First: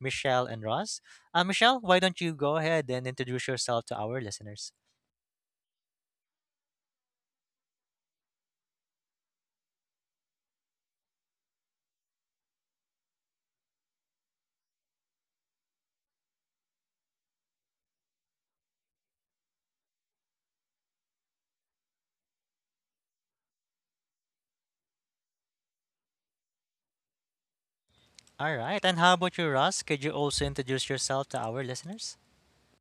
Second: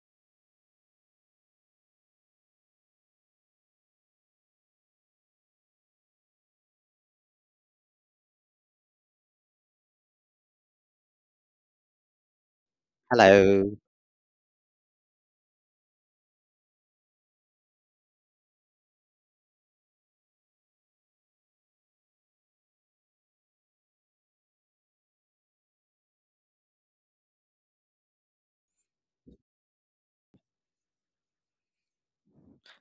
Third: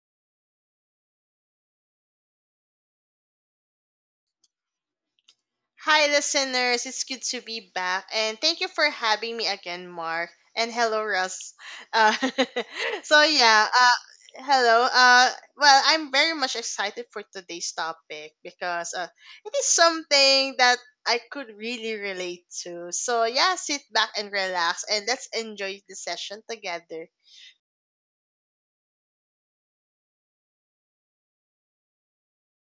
Michelle and Ross. Michelle, why don't you go ahead and introduce yourself to our listeners? Hi, listeners. It's good to be back. And thank you for having me again, Mark. And hello, Russ. Uh, so, yeah. Hello. Uh, hello. Well, I'm very much excited for today's topic because it is something that I could really relate to. So, yeah, sit back and relax and let's enjoy the session together. All right. And how about you, Ross? Could you also introduce yourself to our listeners?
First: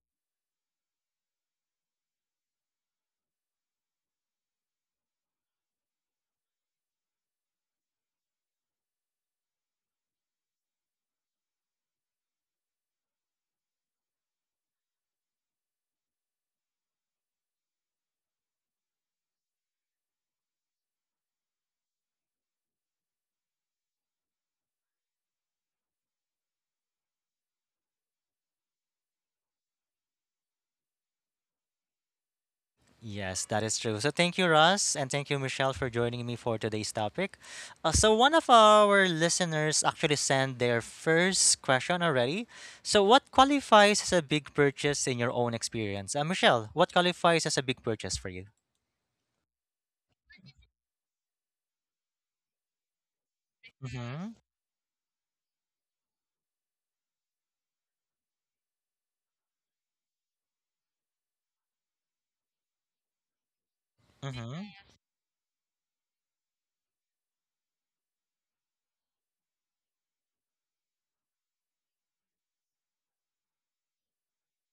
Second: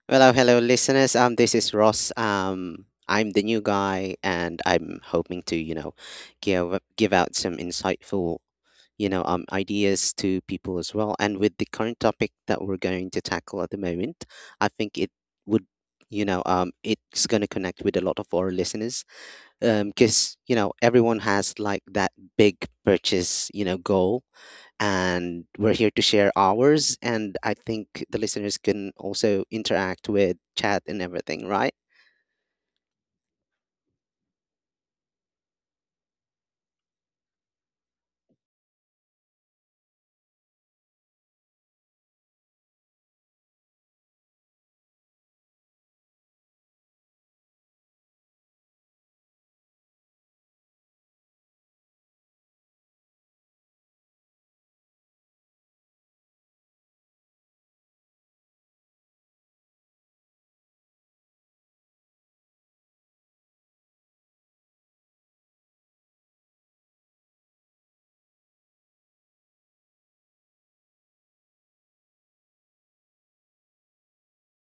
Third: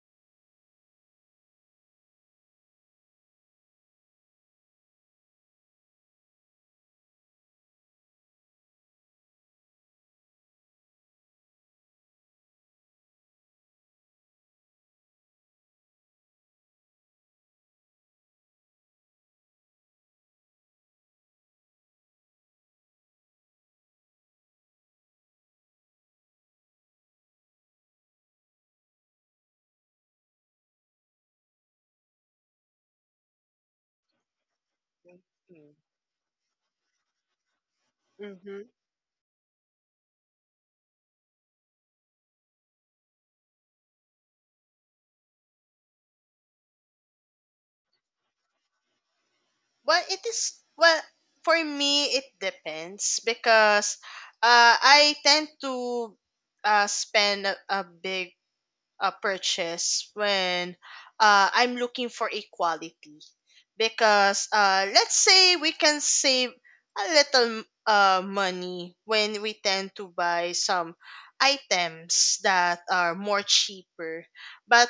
Hello, hello, listeners. This is Ross. I'm the new guy, and I'm hoping to, give out some insightful, ideas to people as well. And with the current topic that we're going to tackle at the moment, I think it would, you know, it's going to connect with a lot of our listeners. Because everyone has like that big purchase, goal, and we're here to share ours. And I think the listeners can also interact with chat and everything, right? Yes, that is true. So thank you, Russ, and thank you, Mm-hmm. Michelle, for joining me for today's topic. So one of Mm-hmm. our listeners actually sent their first question already. So what qualifies as a big purchase in your own experience? Michelle, what qualifies as a big purchase for you? Well, for me, it depends because Mm-hmm. I tend to spend a big purchase when I'm looking for equality. Because Mm-hmm. Let's say we can save a little money when we tend to buy some items that are more cheaper, but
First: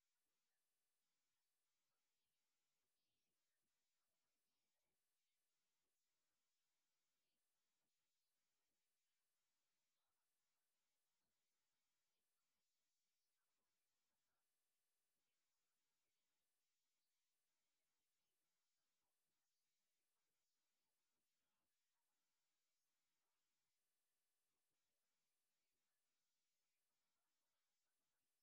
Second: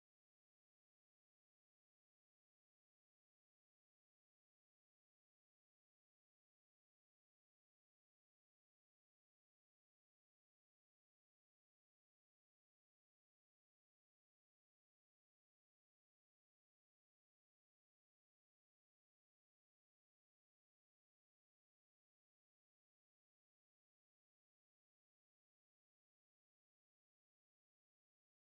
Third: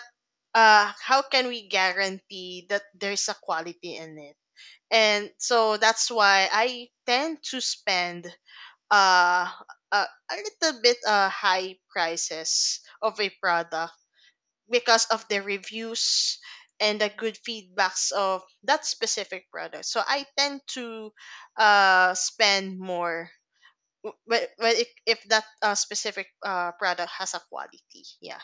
how can we guarantee that there's a quality in it? And so that's why I tend to spend uh, a little bit high prices of a product because of the reviews and the good feedbacks of that specific product. So I tend to spend more if that specific product has a quality. Yeah.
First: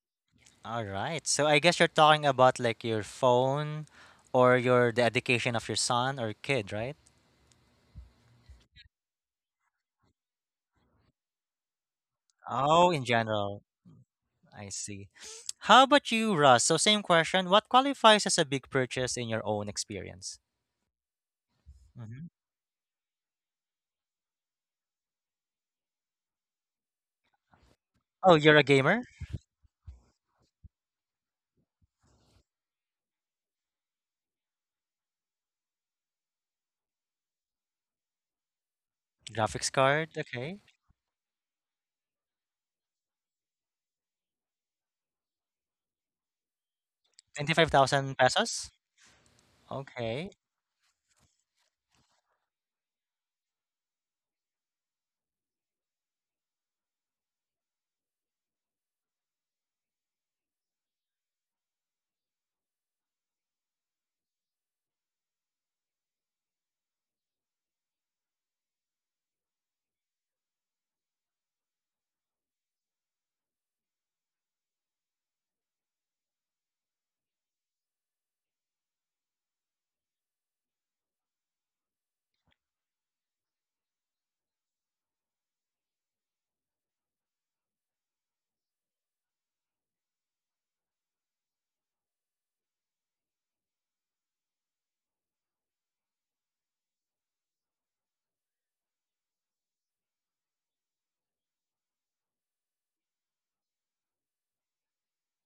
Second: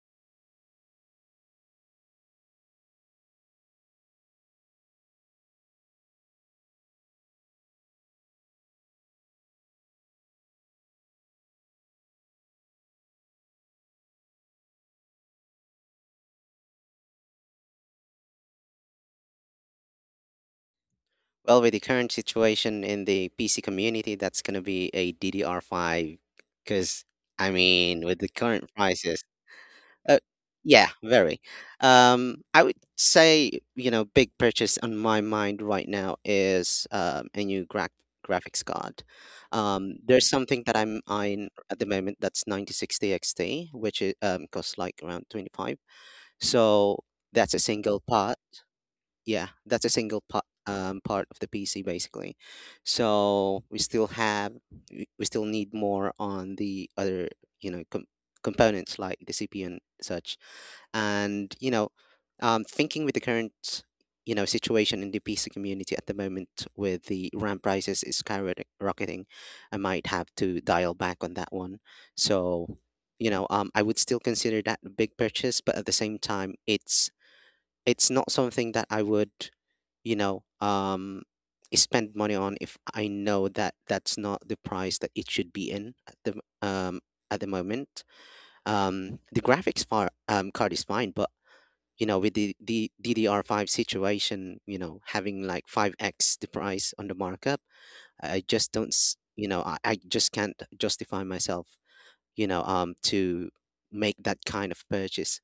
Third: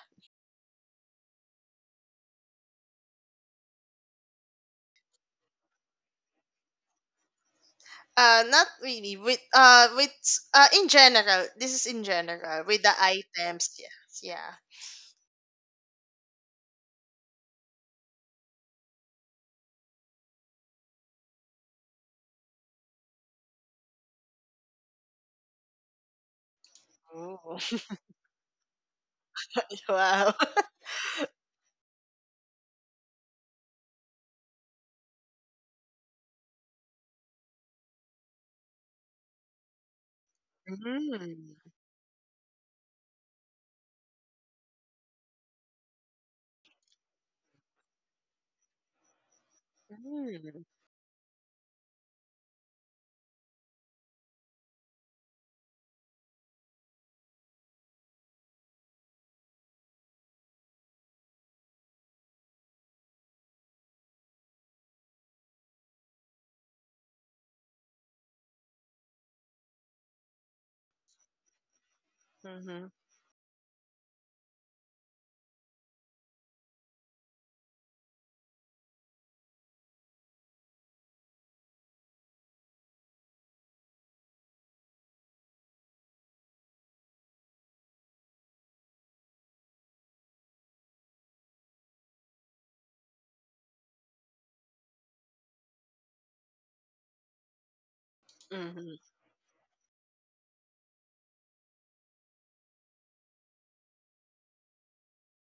All right. So I guess you're talking about like your phone or your the education of your son or kid, right? Not really. With In general, this is in general with Oh, the in general. items. Yes, yeah. I see. How about you, Russ? So same question. What qualifies as a big purchase in your own experience? Well, with the current Hmm. situation in the PC community, that's going to be a DDR5 because, Ooh. I mean, with the Oh, you're a current gamer? prices. Uh, Wow. yeah, very. I would say, big purchase on my mind right now is a new graphics card. Graphics Um, card, there's okay. something that I'm eyeing Mm. at the moment that's 9060 XT, which costs like around 25. So that's a single 25,000 part. pesos? Yeah, that's a single Okay. part. Mm. Part of the PC, basically, so we still need more on the other you know com- components like the CPU and such. And thinking with the current situation in the PC community at the moment, with the RAM prices is skyrocketing, I might have to dial back on that one. So, Mhm. I would still consider that a big purchase, but at the same time, it's not something that I would you know um spend money on if I know that that's not the price that it should be in m- um at the moment. The graphics card is fine, but with the DDR5 situation, having like 5x the price on the markup, Mhm. I just can't justify myself, to make that kind of purchase.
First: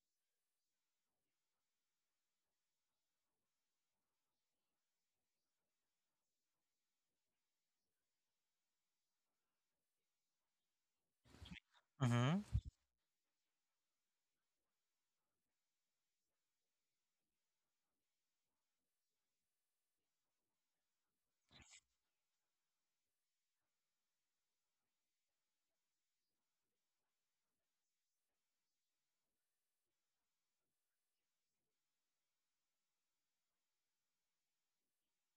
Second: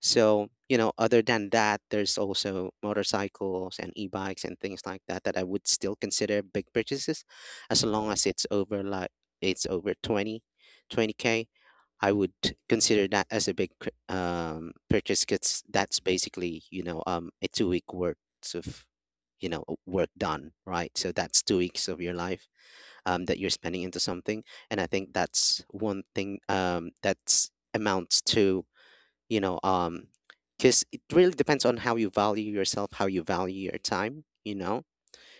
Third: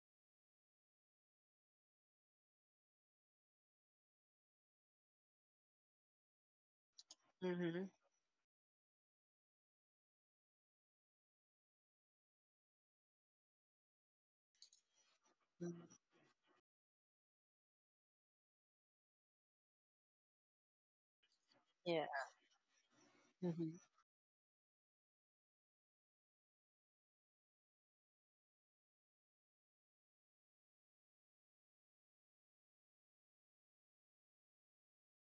So, other than that, there's also motorcycles and e-bikes and things like that that I would still consider big purchases, as Mhm. long as it's over twenty k. I would Mm-hmm. consider that as a big purchase, because that's Mhm. basically, a 2 week worth of, work done, right? So that's 2 weeks of Yeah. your life, that you're Mhm. spending into something. And I think that's one thing that's amounts to, you know, Because it really depends on how you value yourself, how you value your time,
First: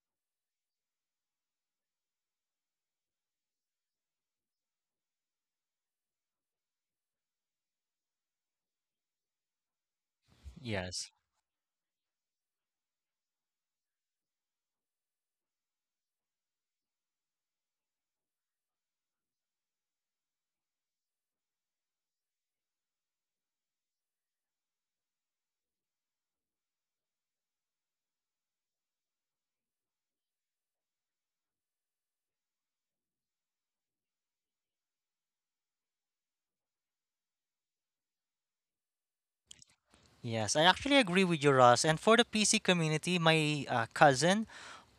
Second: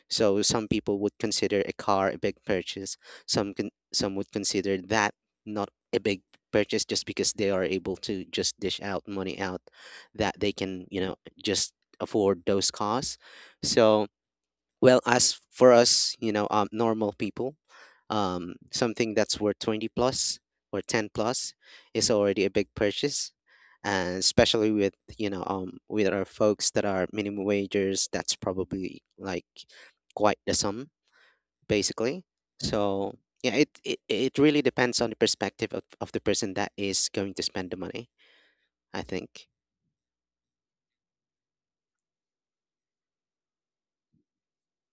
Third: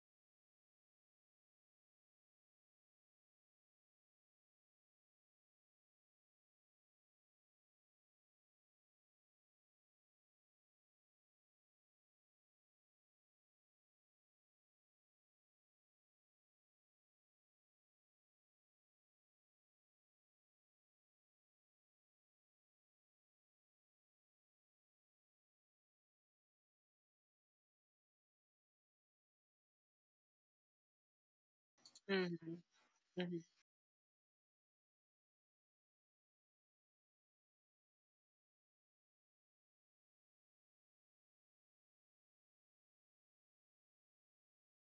so some people would consider a car a big purchase. Some would consider that not a big purchase, just because they are able to just dish out money out that they can, Yes. Just afford those costs. So, well, as for us, normal people, something that's worth 20 plus or 10 plus is already a big purchase. And especially with our folks that are minimum wagers, that's probably like quite the sum, basically. Mhm. So, Mhm. yeah, it really depends on the perspective of the person that is going to spend the money, I think. Yes, I actually agree with you, Ross. And for the PC community, my cousin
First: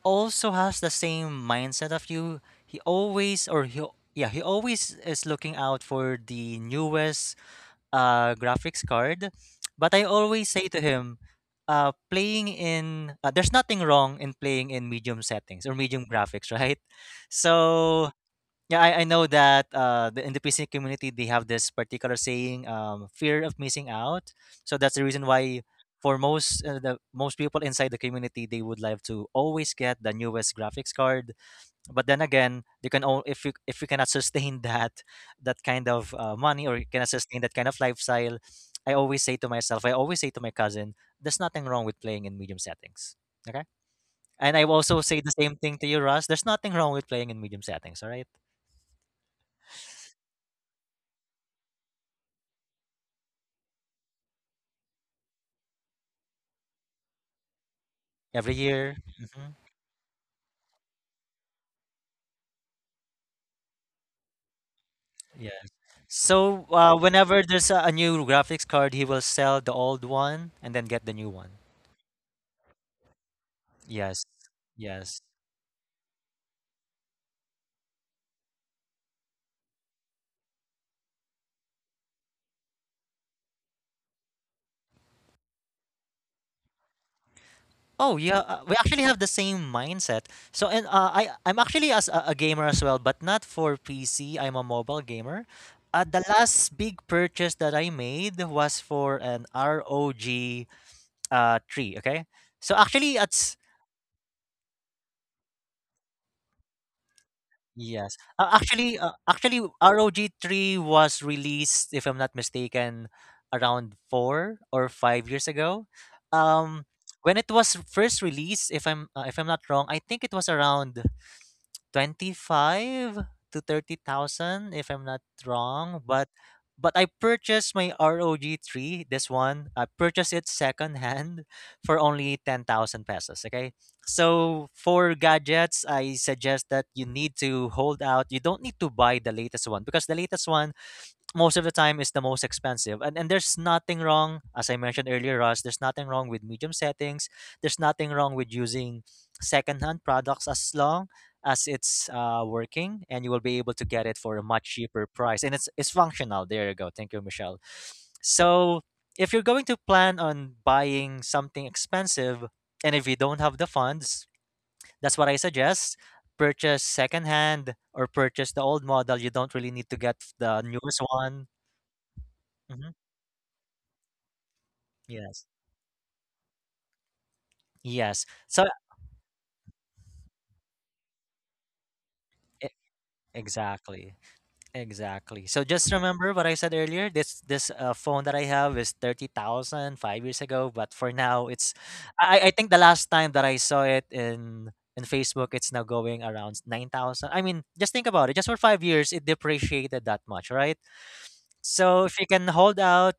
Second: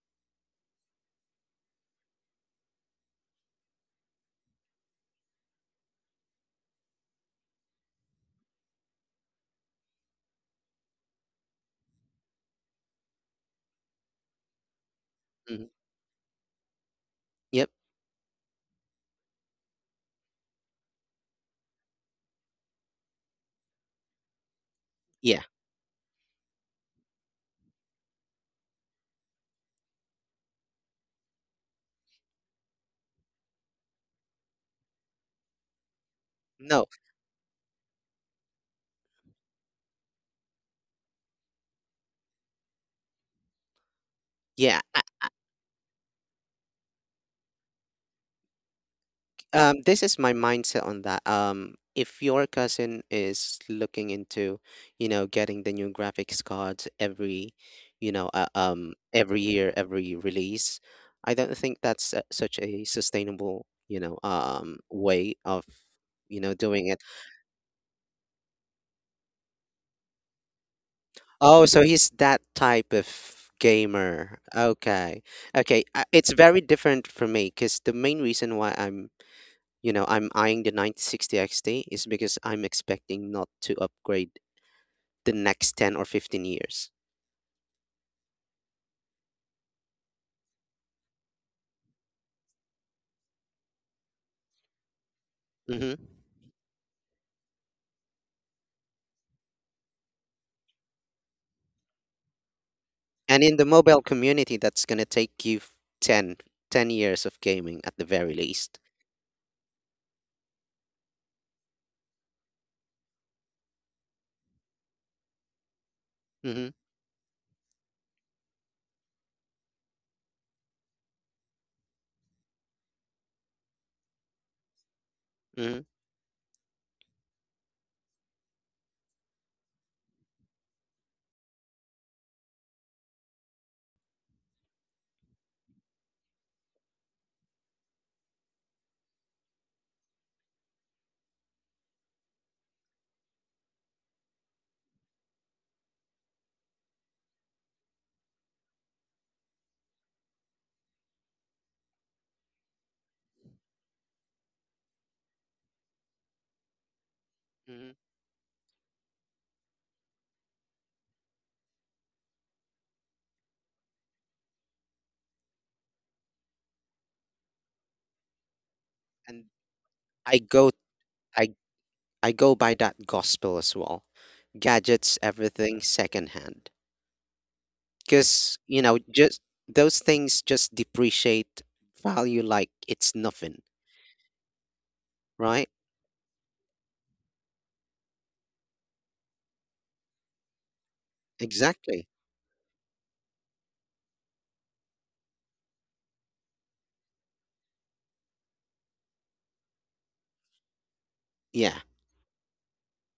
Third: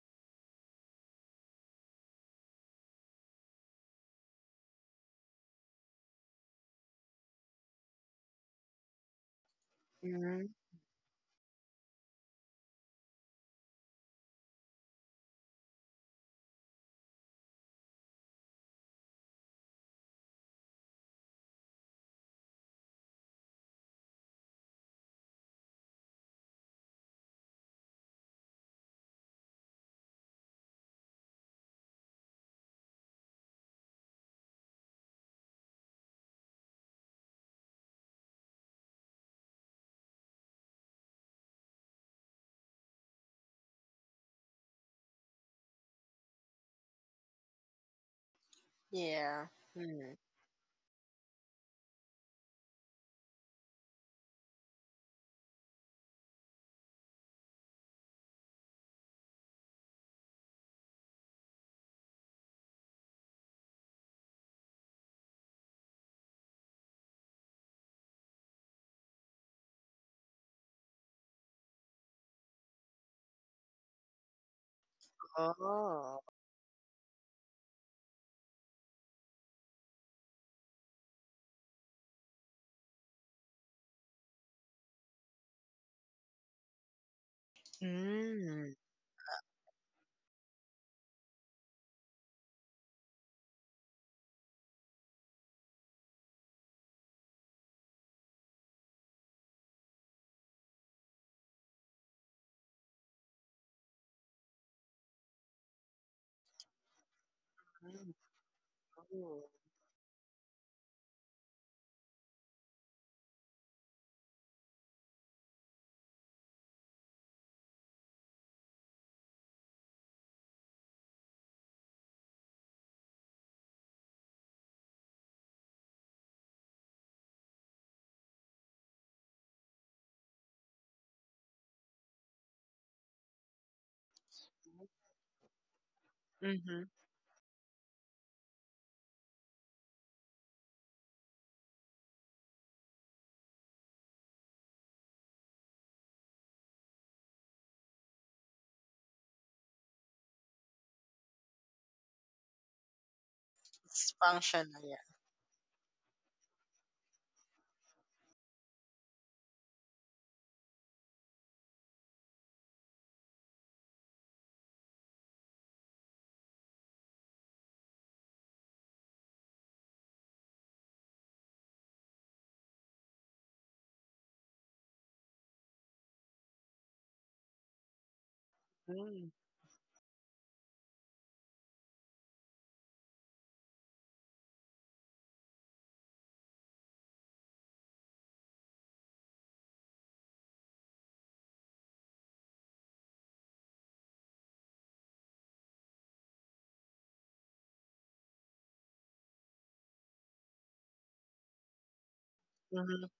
also has the same mindset of you. He always, or he, yeah, he always is looking out for the newest graphics card. But I always Mhm. say to him, playing in there's nothing wrong in playing in medium Mhm. settings or medium graphics, right? Yep. So yeah, I know that in the PC community they have this particular saying, fear of missing out. So that's the reason Yeah. why for most the most people inside the community they would like to always get the newest graphics card, but then again you can only if you cannot sustain that kind of money, or No. you cannot sustain that kind of lifestyle. I always say to myself, I always say to my cousin, there's nothing wrong with playing in medium settings. Okay. And I Yeah. also say the same thing to you, Russ. There's nothing wrong with playing in medium settings. All right. Yeah. This Mm. is my mindset on that. If your cousin is looking into, getting the new graphics cards every, you know, uh, Every um, year. every Hmm. year, every release, I don't think that's such a sustainable, way Yeah, of, so doing it. whenever there's a new graphics card, he will sell the old one and then get the new one. Oh, so he's that type of Yes. gamer. Yes. Okay, okay. Oh. It's very different for me, because the main reason why I'm you know I'm eyeing the 9060 XT is because I'm expecting not to upgrade the next 10 or 15 years. Oh yeah, Mm. we actually have the same mindset. So and I'm actually as a gamer as well, but not for PC. I'm a mobile gamer. Hmm. The last big purchase that I made was for an ROG tree. Okay, so actually And in it's the mobile community, that's going to take you f- 10 ten years of gaming, at the Mm. yes. very Uh, least. actually, uh, Cool. actually ROG three was released, if I'm not mistaken, around 4 or 5 years ago. Hmm. Um, when it was first released, if I'm not wrong, I think it was around 25 to 30,000 if I'm not Hmm. wrong, but I purchased my ROG 3, this one. I purchased it secondhand for only 10,000 pesos, okay? So for gadgets, I suggest that Mhm. you need to hold out. You don't need to buy the latest one because the latest one most of the time is the most expensive. And there's nothing wrong, as I mentioned earlier, Ross, there's nothing wrong with medium settings. There's nothing wrong with using secondhand products as long as it's working and you will be able to get It's it for a much functional, yeah. cheaper price. And it's functional. There you go. Thank you, Michelle. Hmm. So if you're going to plan on buying something expensive and if you don't have the funds, that's what I suggest. Purchase secondhand or purchase the old model. You And don't really need to get i the go newest i one. I go by Hmm. that gospel as well. Gadgets, Yes. everything secondhand. Yes. Because So Mm. just those things just depreciate value like e- it's nothing, exactly. Exactly. So right? just remember what I said earlier. This phone that I have is thirty thousand five years ago, but for now it's Exactly. I think the last time that I saw it in Facebook, it's now going around 9,000. I mean, just think about it. Just for 5 years it depreciated that much, right? Yeah. So if you can hold Mhm. out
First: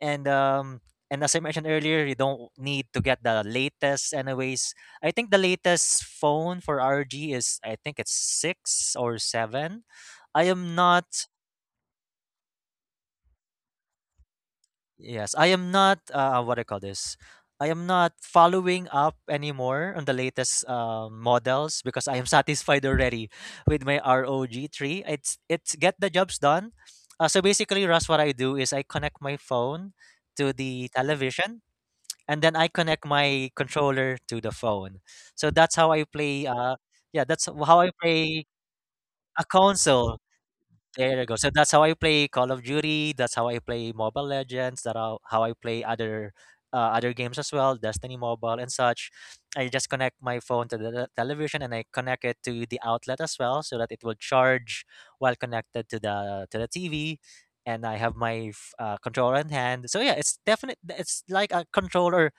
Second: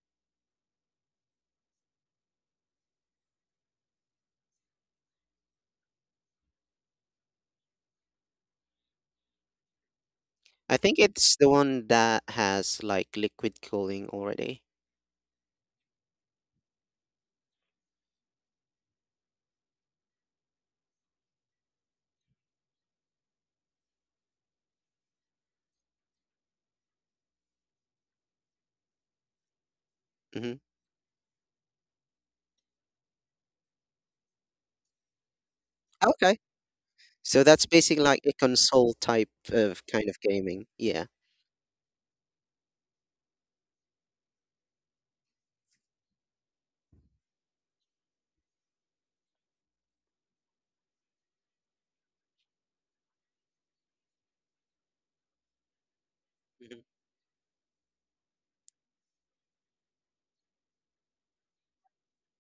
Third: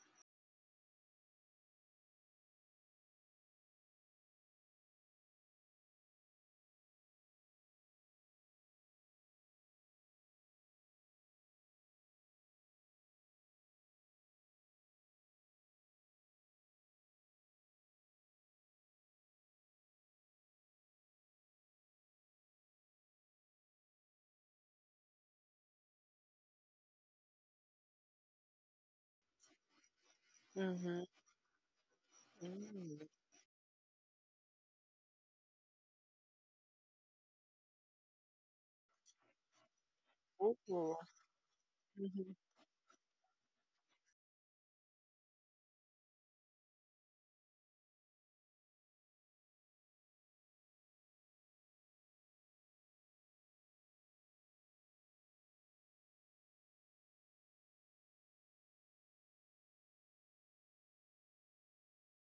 and um and as I mentioned earlier, you don't need to get the latest anyways. I think the latest phone for RG is, I think it's 6 or 7. I am I think not. it's the one that has like liquid cooling already. Yes, I am not, what do I call this? I am not following up anymore on the latest models because I am satisfied already with my ROG 3. It's get the jobs done. So basically, Russ, what I do is I connect my phone to Hmm. the Mhm. television and then I Mm. connect my controller to the phone. So that's how I Okay. play. Yeah, So that's that's how I basically like a play console type a of kind of console. gaming. Ooh. Yeah. There you go. So that's how I play Mhm. Call of Duty. That's how I play Mobile Legends. That how I play other games as well, Destiny Mobile and such. I just connect my phone to the television and I connect it to the outlet as well, so that it will charge while connected to the Mhm. TV. And I have my controller in hand. So yeah, it's definite. It's like a controller,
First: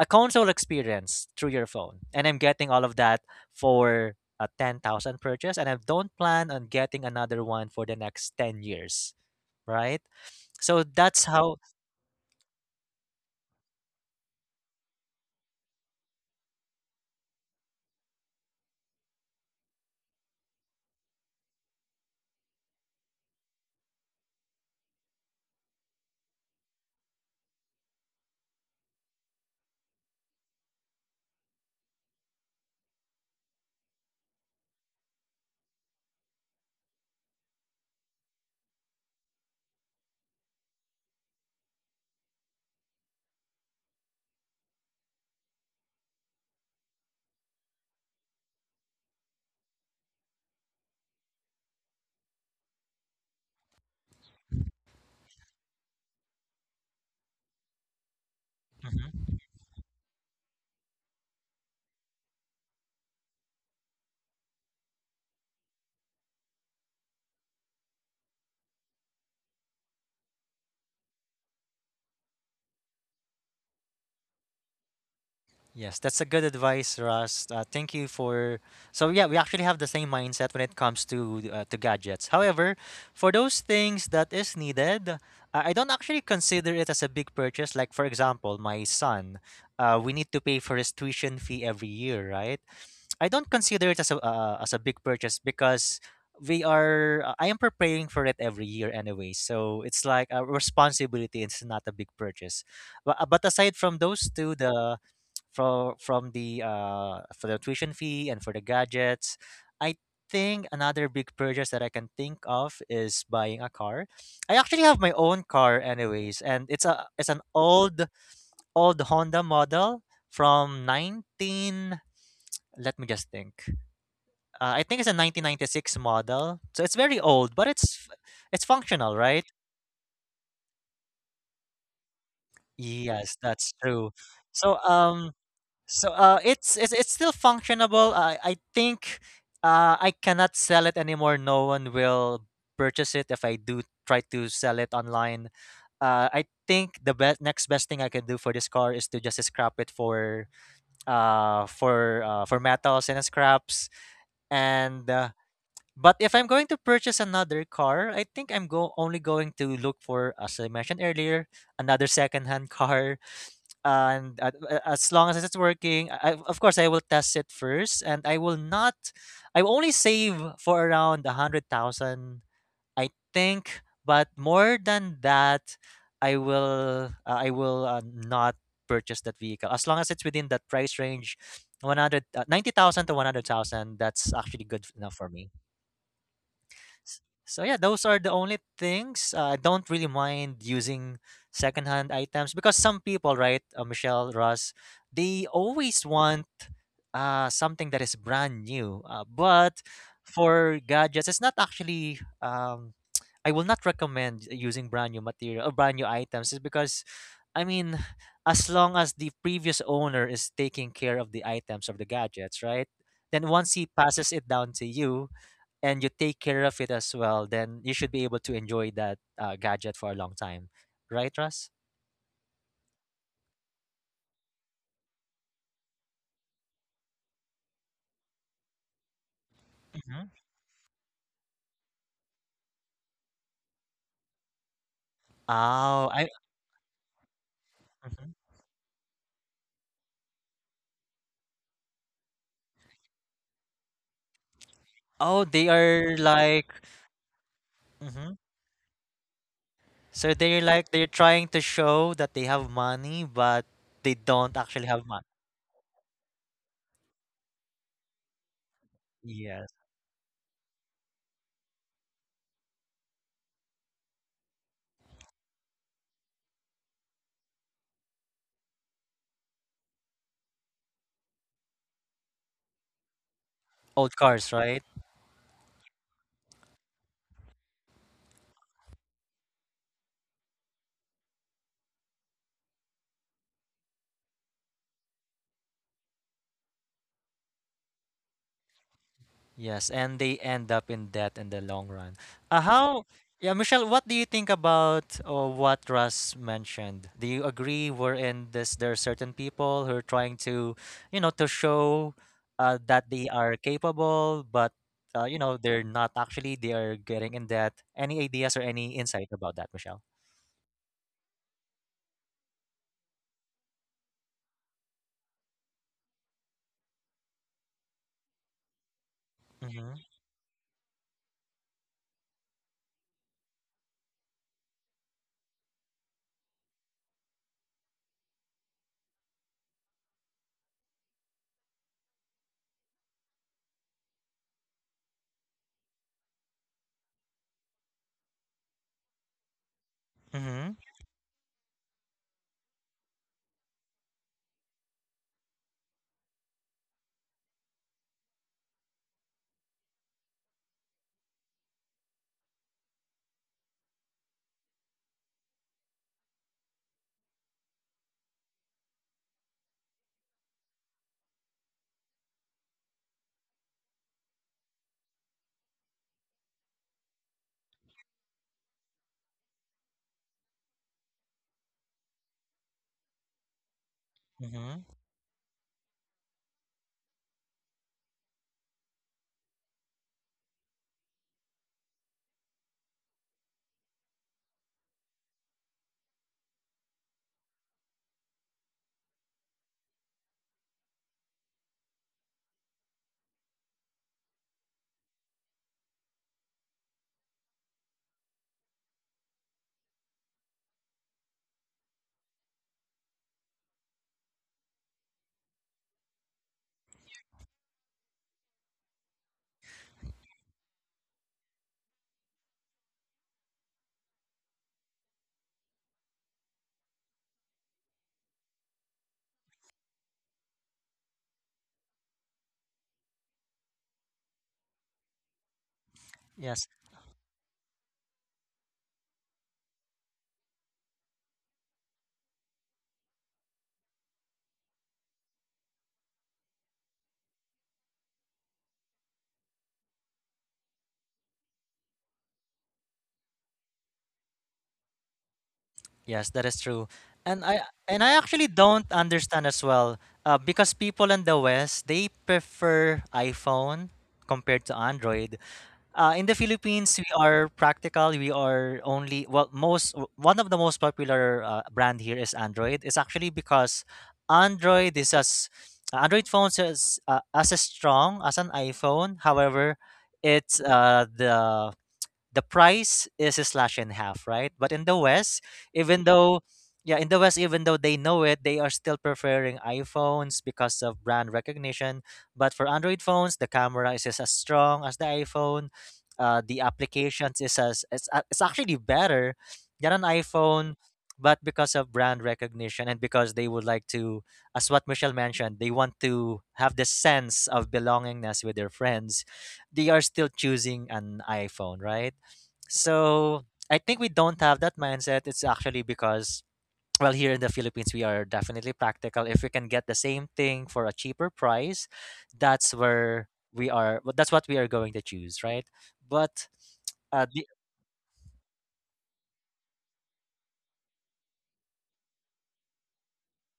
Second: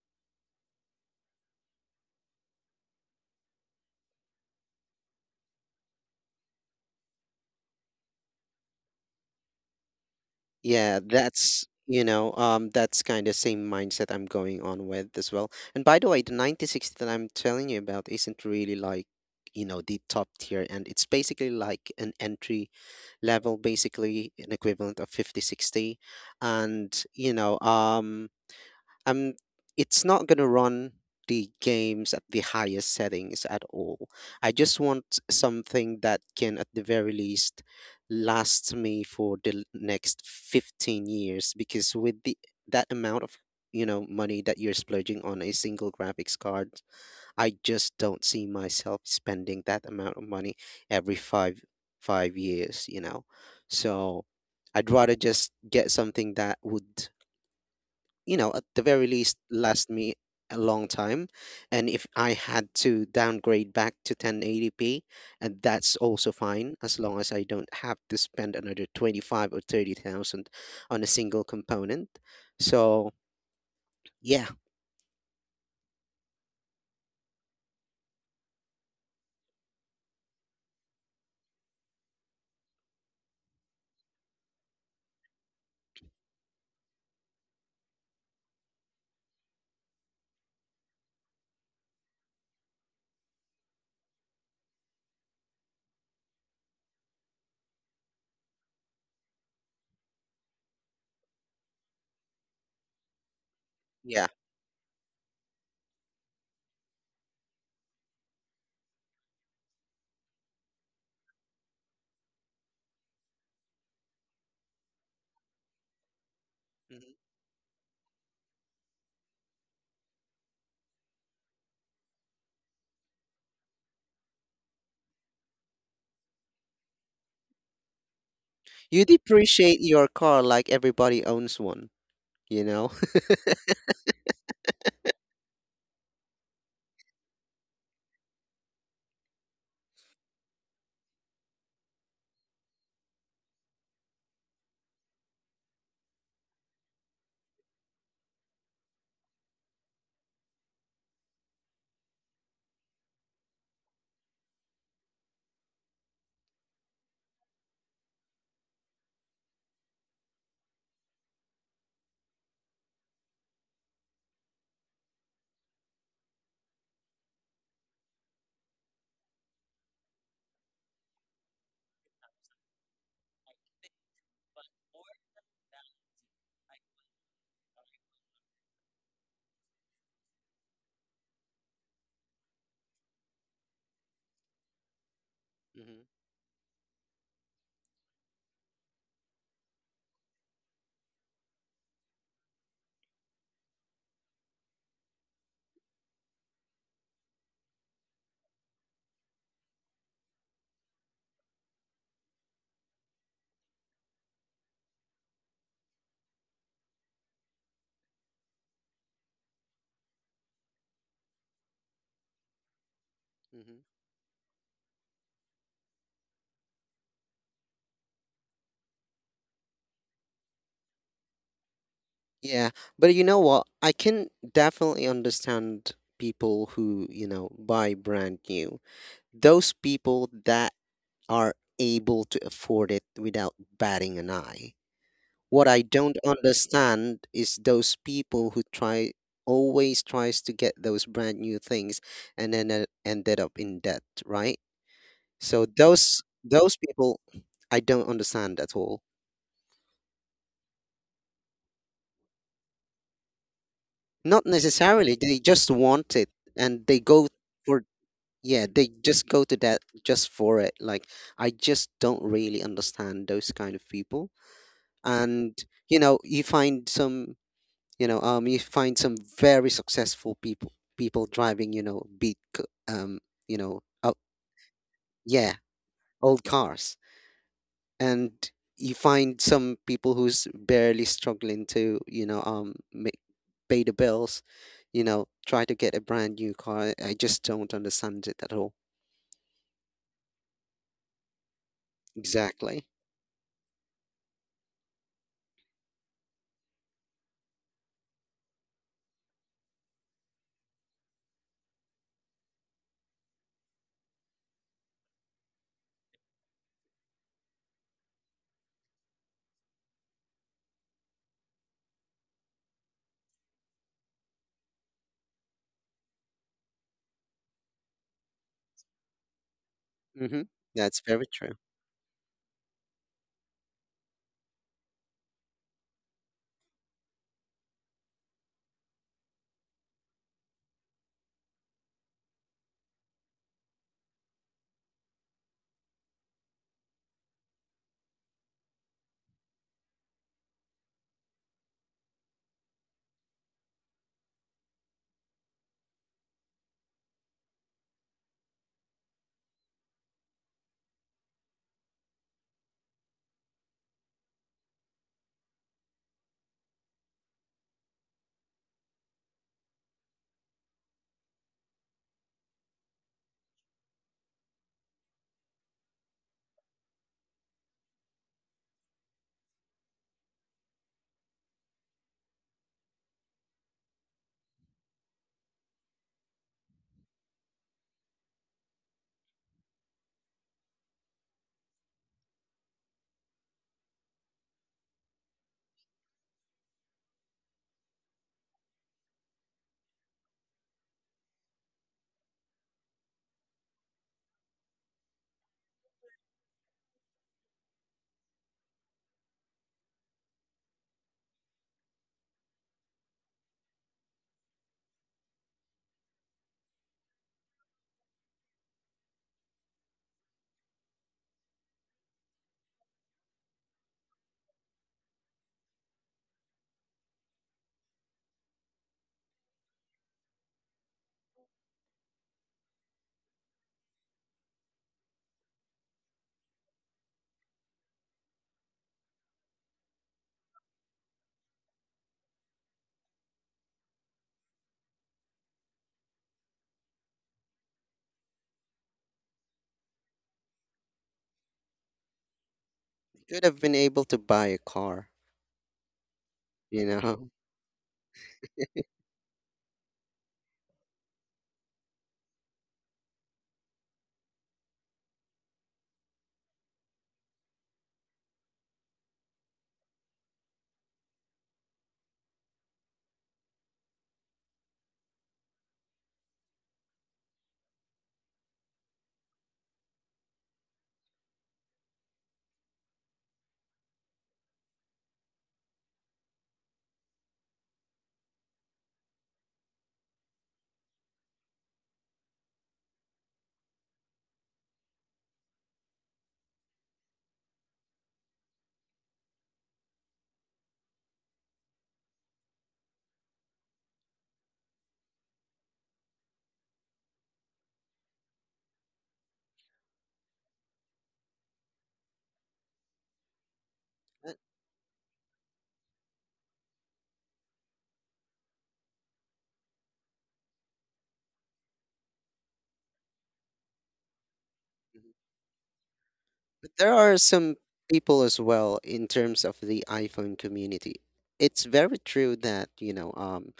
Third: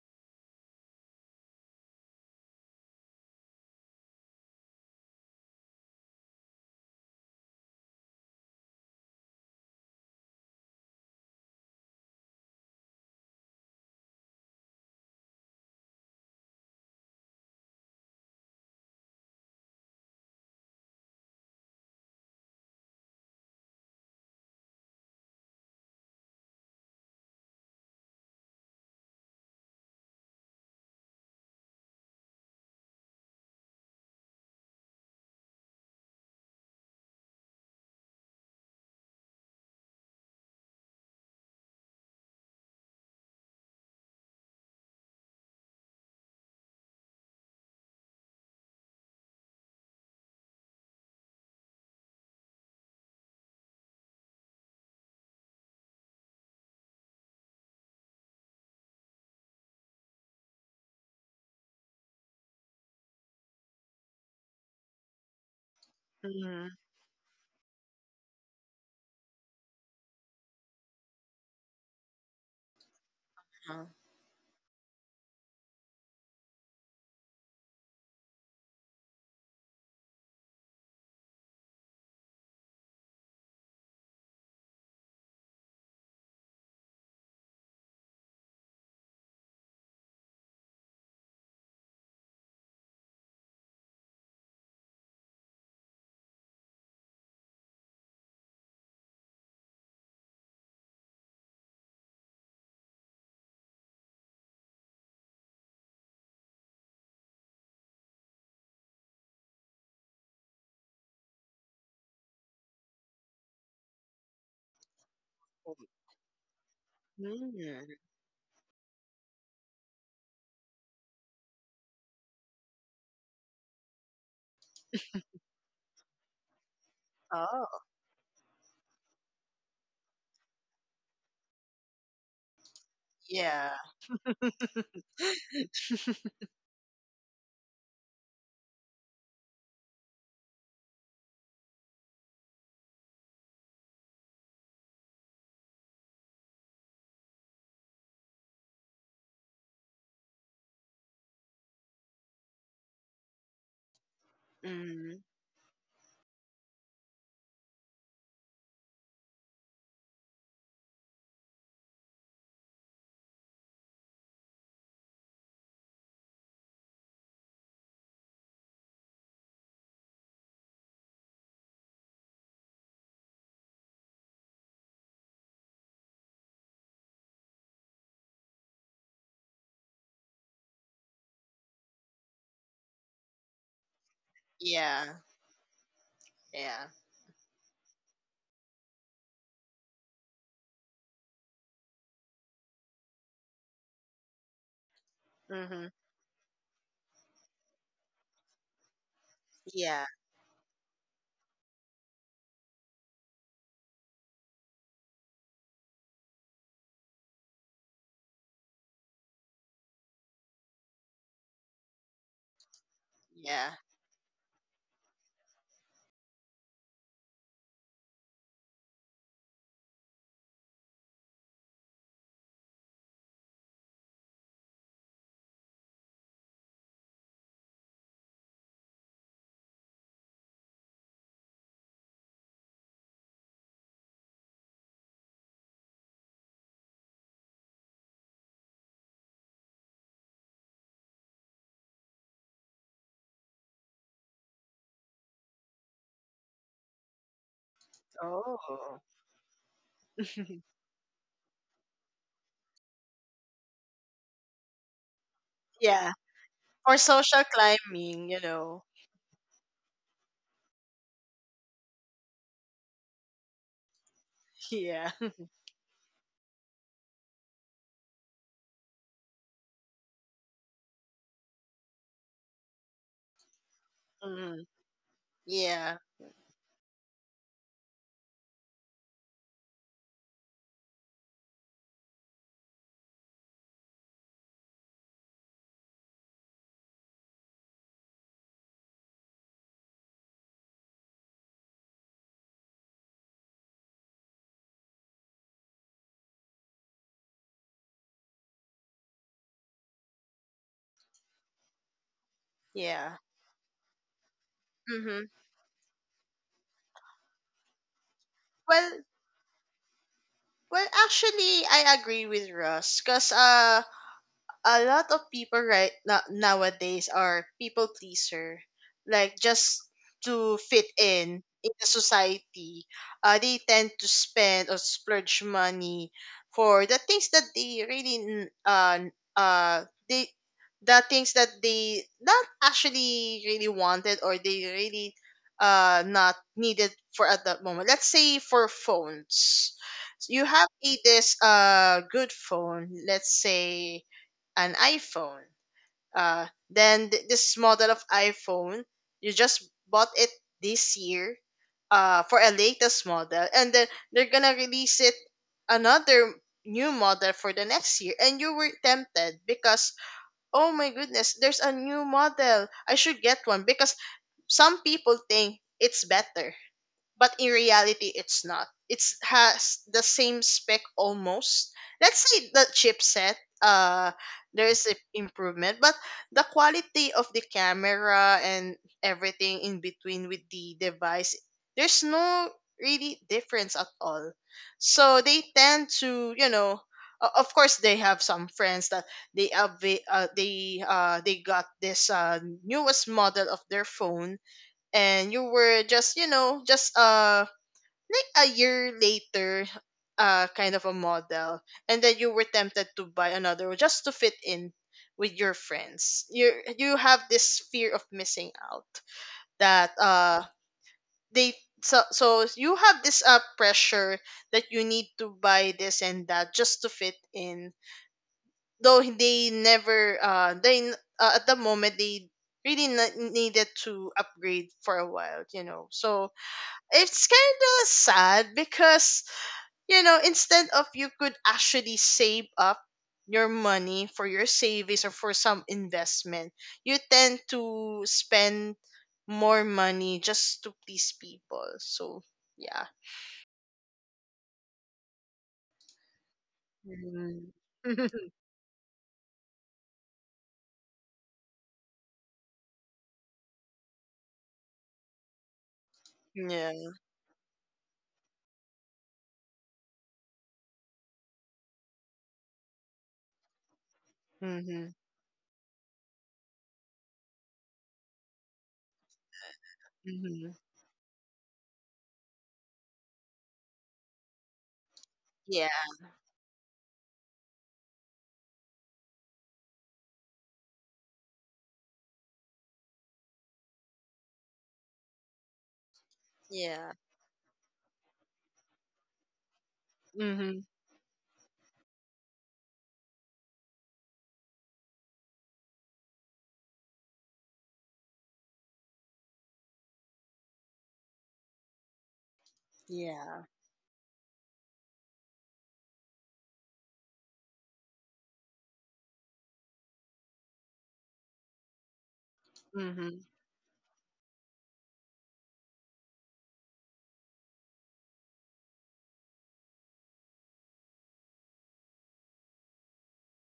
a console experience through your phone, and I'm getting all of that for a 10,000 purchase and I don't plan on getting another one for the next 10 years, right? So Yeah, that's how. that's kind of same mindset I'm going on with as well. And by the way, the 96 that I'm telling you about isn't really like, the top tier, and it's basically like an entry level, basically an equivalent of 5060. And, I'm, it's not going to run the games at the highest settings at all. I just want something that can, at the very least, last me for the next 15 years, because with the that amount of money that you're splurging on a single graphics card, I just don't see myself spending that amount of money every five years. So I'd rather just get something that would, at the very least, Mhm. last me a long time. And if I had to downgrade back to 1080p, and that's also fine, Mhm. as long as I don't have to spend another 25 or 30,000 on a single component. So, Uh, yeah, Yes, that's a good advice, Russ. Thank you for. So yeah, we actually have the same mindset when it comes to to gadgets. However, for those things that is needed, I don't actually consider it as a big purchase. Like for example, my son, we need to pay for his tuition fee every year, right? I don't consider it as a big purchase because we are I am preparing for it every year anyway. So it's like a responsibility. It's not a big purchase. But aside from yeah. those two, the for the tuition fee and for the gadgets, I think another big purchase that I can think of is buying a car. I actually have my own car anyways, and it's a Mhm. it's an Mm. old Honda model from 19. Let me just think. I think it's a 1996 model, so it's very old, but Oh, it's You functional, right? depreciate your car like everybody owns one, you know? Yes, yeah. that's true. So it's still functionable. I think, I cannot sell it anymore. No one will purchase it if I do try to sell it online. I think the best next best thing I can do for this car is to just scrap it for metals and scraps and Mm. But if I'm going to purchase another car, I think I'm go only going to look for, as I mentioned earlier, another secondhand car. And as long as it's working, I, of course, I will test it first, and I will not. I will only save for around 100,000, I think. But more than that, I will not purchase that vehicle as long as it's within that price range, one hundred 90,000 to 100,000. That's actually good Yeah. enough for me. Mm-hmm. Yeah. S- So yeah, those are the only things. I don't really mind using secondhand items because some people, right, Michelle, Ross, they Mhm. always want something that is brand new. But Yeah. for gadgets, it's not actually. I will not recommend using brand new material or brand new items, is because, I mean, as long as the previous owner is taking care of the items of the gadgets, right? Then once Yeah. Mm-hmm. he passes it down to you, and you take care of it as well, then you should be able to enjoy that gadget for a long time, right, Russ? Yeah, but you know what? I can definitely understand people who, buy brand new. Those Mm-hmm. people that are able to afford it without batting an eye. What I Oh, don't I. understand is those Mhm. people who try always tries to get those brand new things, and then ended up in debt, right? Oh, So they are those like. those people I don't Hmm. understand at Oh. all. So they're like, they're trying to show that they have money, but they Not don't actually have necessarily. money. They just Yeah. want it, and For social for, climbing, you yeah, know. they just go to Yes, that just for it. Like, I just don't really understand those kind of people. Yeah. And, you find some, you know, you find some very successful people, people driving, beat, c- you know, oh, old cars, Mhm. right? yeah, Yeah. old cars. And you find some people who's barely struggling to pay the bills, try to get a brand new car. I just don't understand it at all. Yes, and they end up in debt in the long run. Uh, Exactly. how, yeah, Michelle, what do you think about what Russ mentioned? Do you agree we're in this? There are certain people who are trying to show that Yeah. they are capable, but Mhm. They're not actually. They are getting in debt. Any ideas or any Well, insight about that, Michelle? well, actually I agree with Russ, cuz a lot of people right now nowadays are people pleaser, like just Mm-hmm. Hmm. to fit That's very true. in the society. They tend to spend or splurge money for the things that they uh they the things that they not actually really wanted, or they really not needed for at that moment. Let's say for phones. So you have Mm-hmm. a this good phone, let's say an iPhone. Then this model of iPhone, you just bought it this year for a latest model, and then they're gonna release it another new model for the next year, and you were tempted because oh my goodness, there's a new model. I should get one because some people think it's better, but in reality it's not, it's has the same spec almost. Let's say the chipset, uh there Mm-hmm. is a improvement, but the quality of the camera and everything in between with the device, there's no really difference at all. So they tend to, you know, of course they have some friends that they have they got this newest model of their phone, and you were just, you know, just like a year later kind of a model, and then you were tempted to buy another one just to fit in with your friends. You have this fear of missing out that they so, so you have this pressure that you need to buy this and that just to fit in, though they never they n- at the moment they needed to upgrade for a while, you know. So Yes. it's kind of sad because, you know, instead of you could actually save up your money for your savings or for some investment, you tend to spend more money just to please people. So yeah. You could have been able to buy a car Yes, that is you true. know And Mm. I and I actually don't understand as well, because people in the West they prefer iPhone compared to Android. In the Yeah. Philippines, we are practical. We are only well, most one of the most popular brand here is Android. It's actually because Mm-hmm. Android is as Android phones is as strong as an iPhone. However, Mm-hmm. it's the price is slashed in half, right? But in the West, Yeah. even though yeah, in the West, even though they know it, they are still preferring iPhones because of brand recognition. But for Android phones, the camera is just as strong as the iPhone. The Yeah. applications is as it's actually better than an Mm-hmm. iPhone, but because of brand recognition and because they would like to, as what Michelle mentioned, they want to have the sense of belongingness with their friends. They are still choosing an iPhone, right? Yeah. So I think we Uh, don't have that mindset. It's actually because, well, here in the Philippines, we are definitely practical. If we can get the same thing for a cheaper price, that's Mm-hmm. where That's what we are going to mhm. choose, right? But But there are uh, the, some people as well in terms of the iPhone community. It's very true that,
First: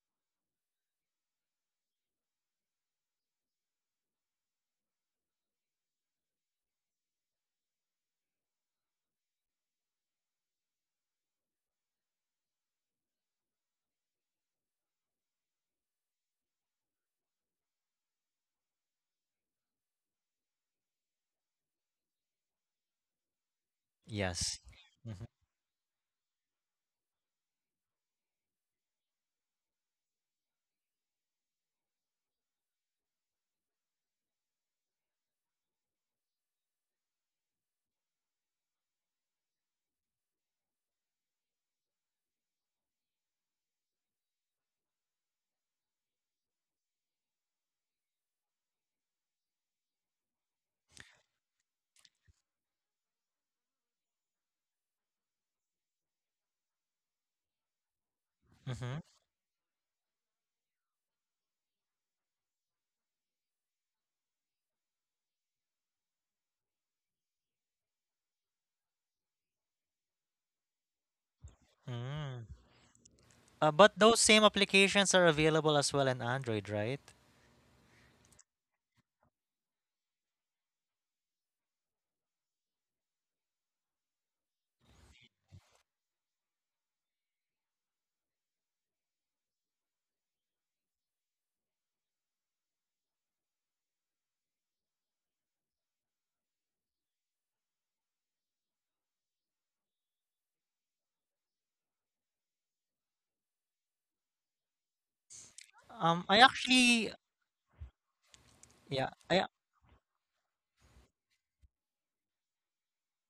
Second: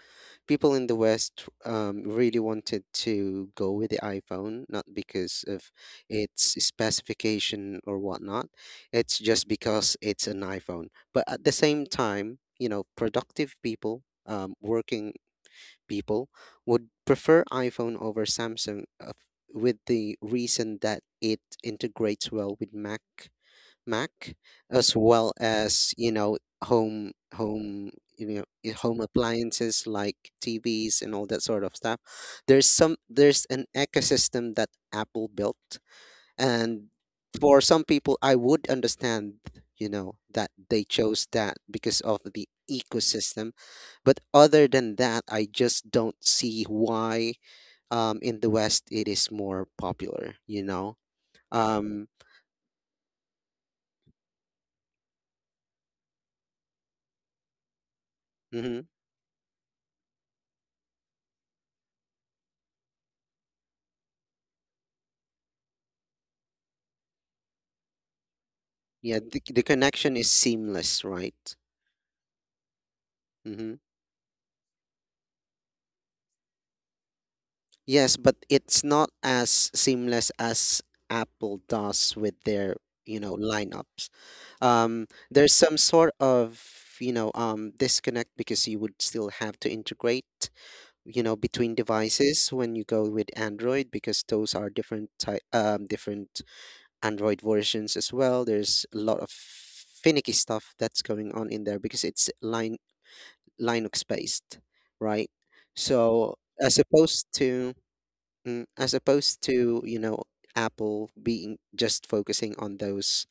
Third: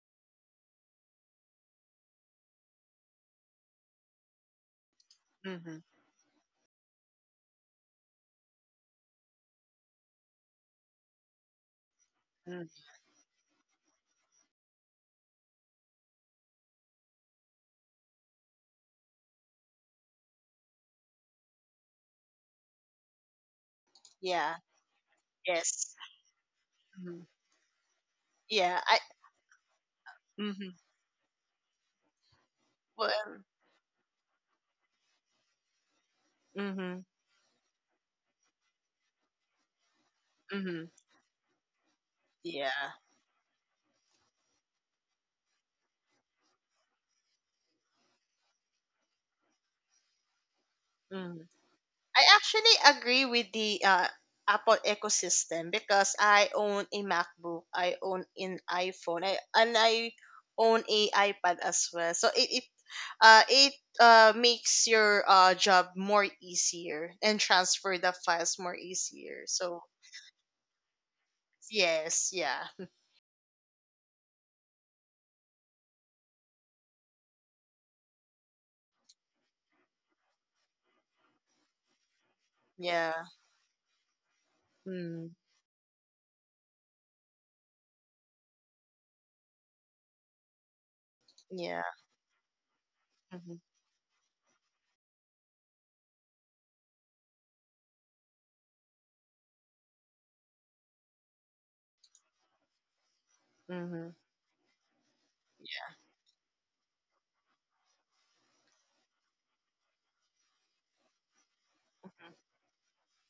people in the West really wanted to go with the iPhone, not because of Mm-hmm. its specification or whatnot. It's just because it's an iPhone. But at the same time, Mm. Productive working people would prefer iPhone over Samsung, with the reason that it integrates well with Mac, Yeah. yes. as Mm-hmm. well as Yes. you know home Mm-hmm. home you know I- yeah I home appliances like Mm-hmm. TVs and all that sort of stuff. There's some Well, there's an ecosystem that Apple built, and mm-hmm. for some people, I would understand that they Mm-hmm. chose that because of the Yeah. ecosystem. But other than that, I just don't see why in the West it is more popular Mm. um I actually agree with the Apple ecosystem, because I own a MacBook, I own an mhm. Mm-hmm. iPhone, I own a iPad as well. So it makes your job more easier and transfer the files more Yeah, the, easier. the So connection is seamless, right? yes, Mm. yeah, Mm-hmm. But those same applications are available as well in Android, right? Yes, but it's not as seamless as Apple does with their, yeah, lineups. Um, mm, there's some sort of, disconnect, because you would still have to integrate, between yeah, devices when you go with mm-hmm, Android, because those are different Android versions as well. There's a lot of finicky stuff that's going on in there, because it's line. Linux mm-hmm, based, right? Um, So I as actually, opposed to mm, as yeah, opposed to Apple being just focusing on those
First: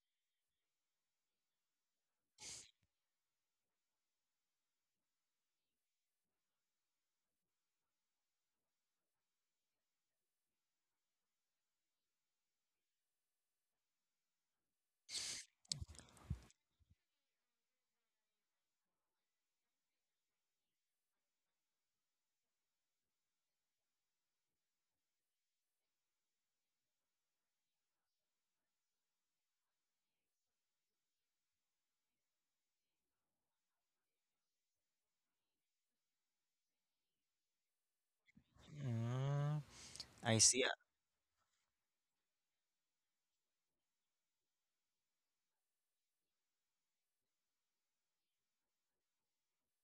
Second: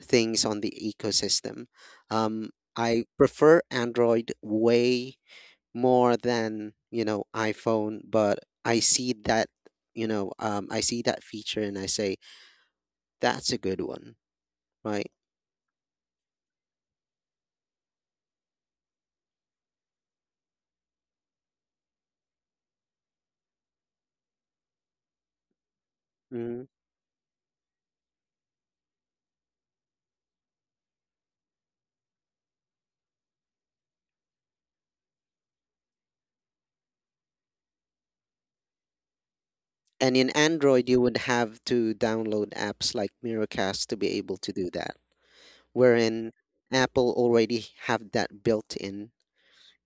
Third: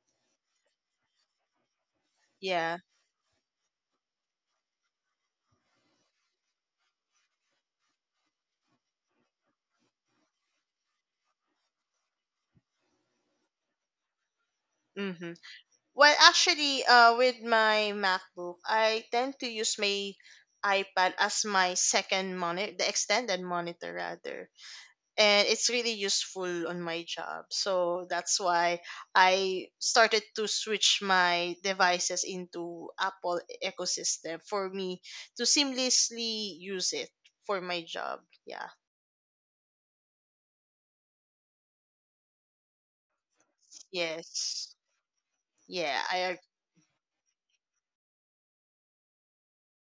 things on the ecosystem, um, yeah. I prefer Android way more than iPhone, but I see that I see that feature and I say that's a good one. Right. Well, actually, with my MacBook, I tend to use my iPad as my second monitor, the extended monitor rather, and it's really Mhm. useful on my job. So that's why I started to switch my devices into Apple ecosystem for me to seamlessly use it for my job. Yeah. mm, And in I see. Android, you would have to download apps like Miracast to be able to do Yes. that, Yeah. wherein I. Apple already have that built in.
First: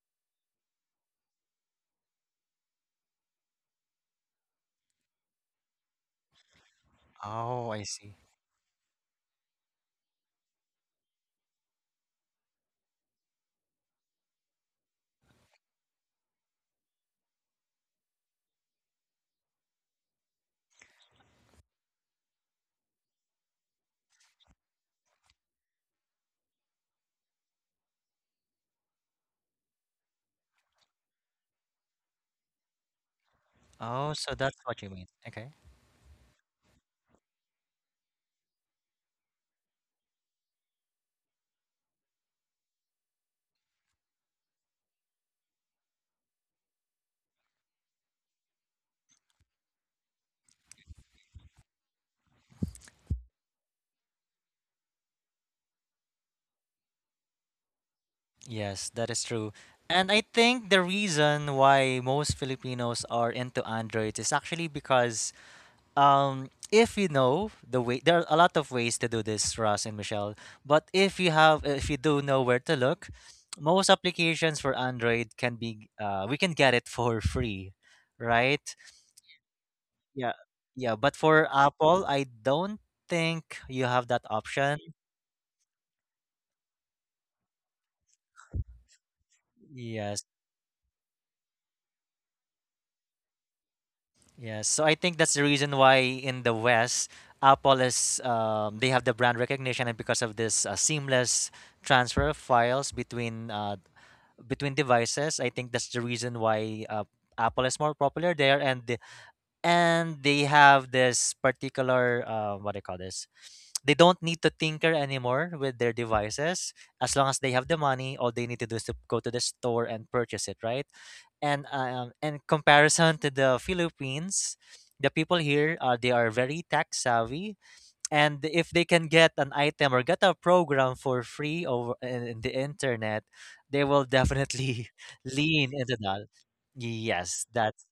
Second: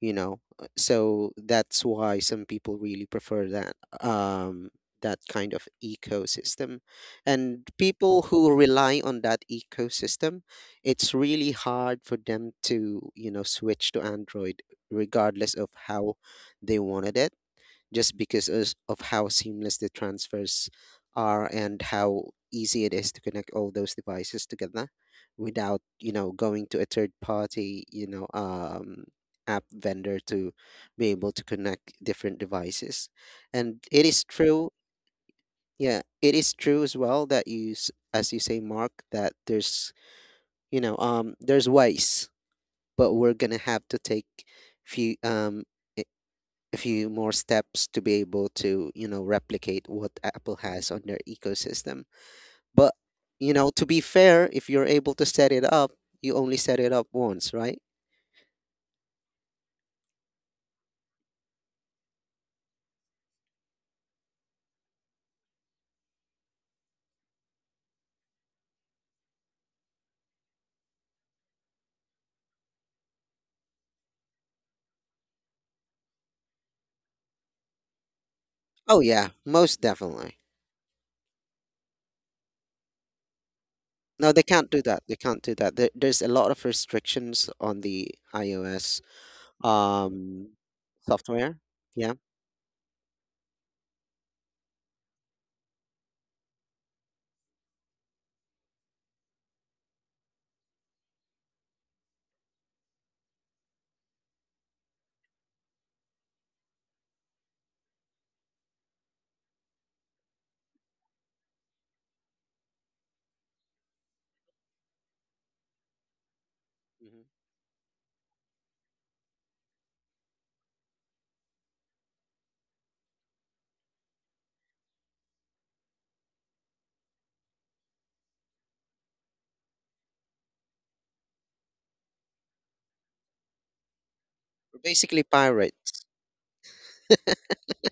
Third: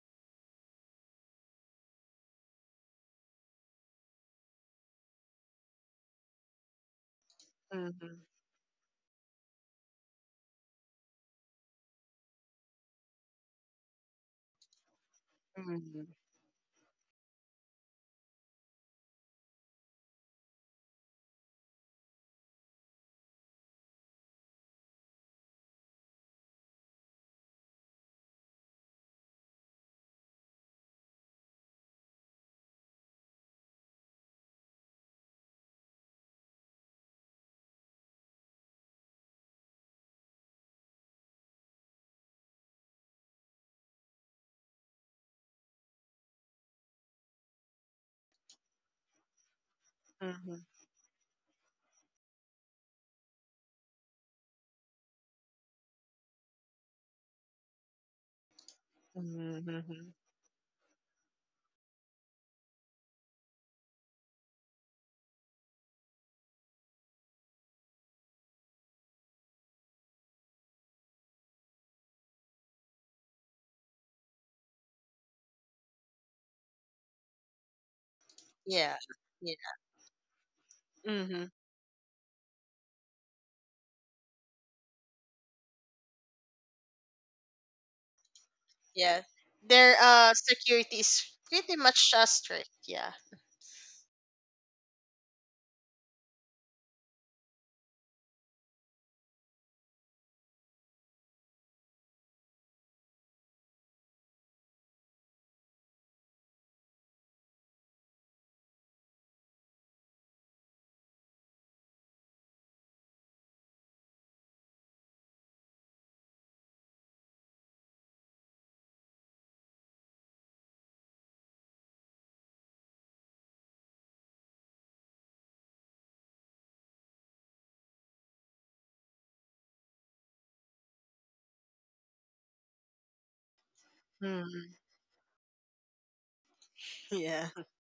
you know So that's why some people really prefer that kind of ecosystem, and Oh, I see. people Mm-hmm, who rely on that ecosystem, it's really hard for them to switch to Android regardless of mm-hmm, how they wanted it, just because of how seamless the transfers are, and how easy it is to connect all those devices together without going to a third party app vendor to be able to connect different devices. And it Oh, is so that's true. what you mean. Okay. Yeah, it is true as well that as you say, Mark, that there's you know there's ways, but we're gonna have to take few a few more steps to be able to, replicate what mm-hmm, Apple has on their ecosystem. But, to be fair, if you're able to set it up, you only set it up once, right? Yes, that is true. mm-hmm. Mm-hmm. And I think the reason why most Filipinos are into Androids is actually because if you know the way, there are a lot of ways to do this, Ross and Michelle. But if you do know where to look, most applications for Android can be, we can get it for free, right? Yeah. Oh yeah, Yeah. most Yeah, definitely. yeah. But for Mhm. Apple, I don't think you have that No, they can't option. do that. They can't do that. There's a lot of restrictions on the iOS. Yeah. Their Yes. Um, security is Software? pretty much Yeah. Strict. Yeah. Yes, so I think that's the reason why in the West, Apple is they have the brand recognition, and because of this seamless transfer of files between between devices, I think that's the reason why Apple is more popular there, and and they have this particular what do you call this they don't need to tinker anymore with their devices as Mhm. long as they have the money, all they need to do is to go to the store and purchase it, right? And in comparison to the Philippines, the people here, they are very tech savvy, and if they can get an item or get a program for free over in the internet, they will Mm-hmm. We're definitely basically lean into pirates. that. yes Yeah. that's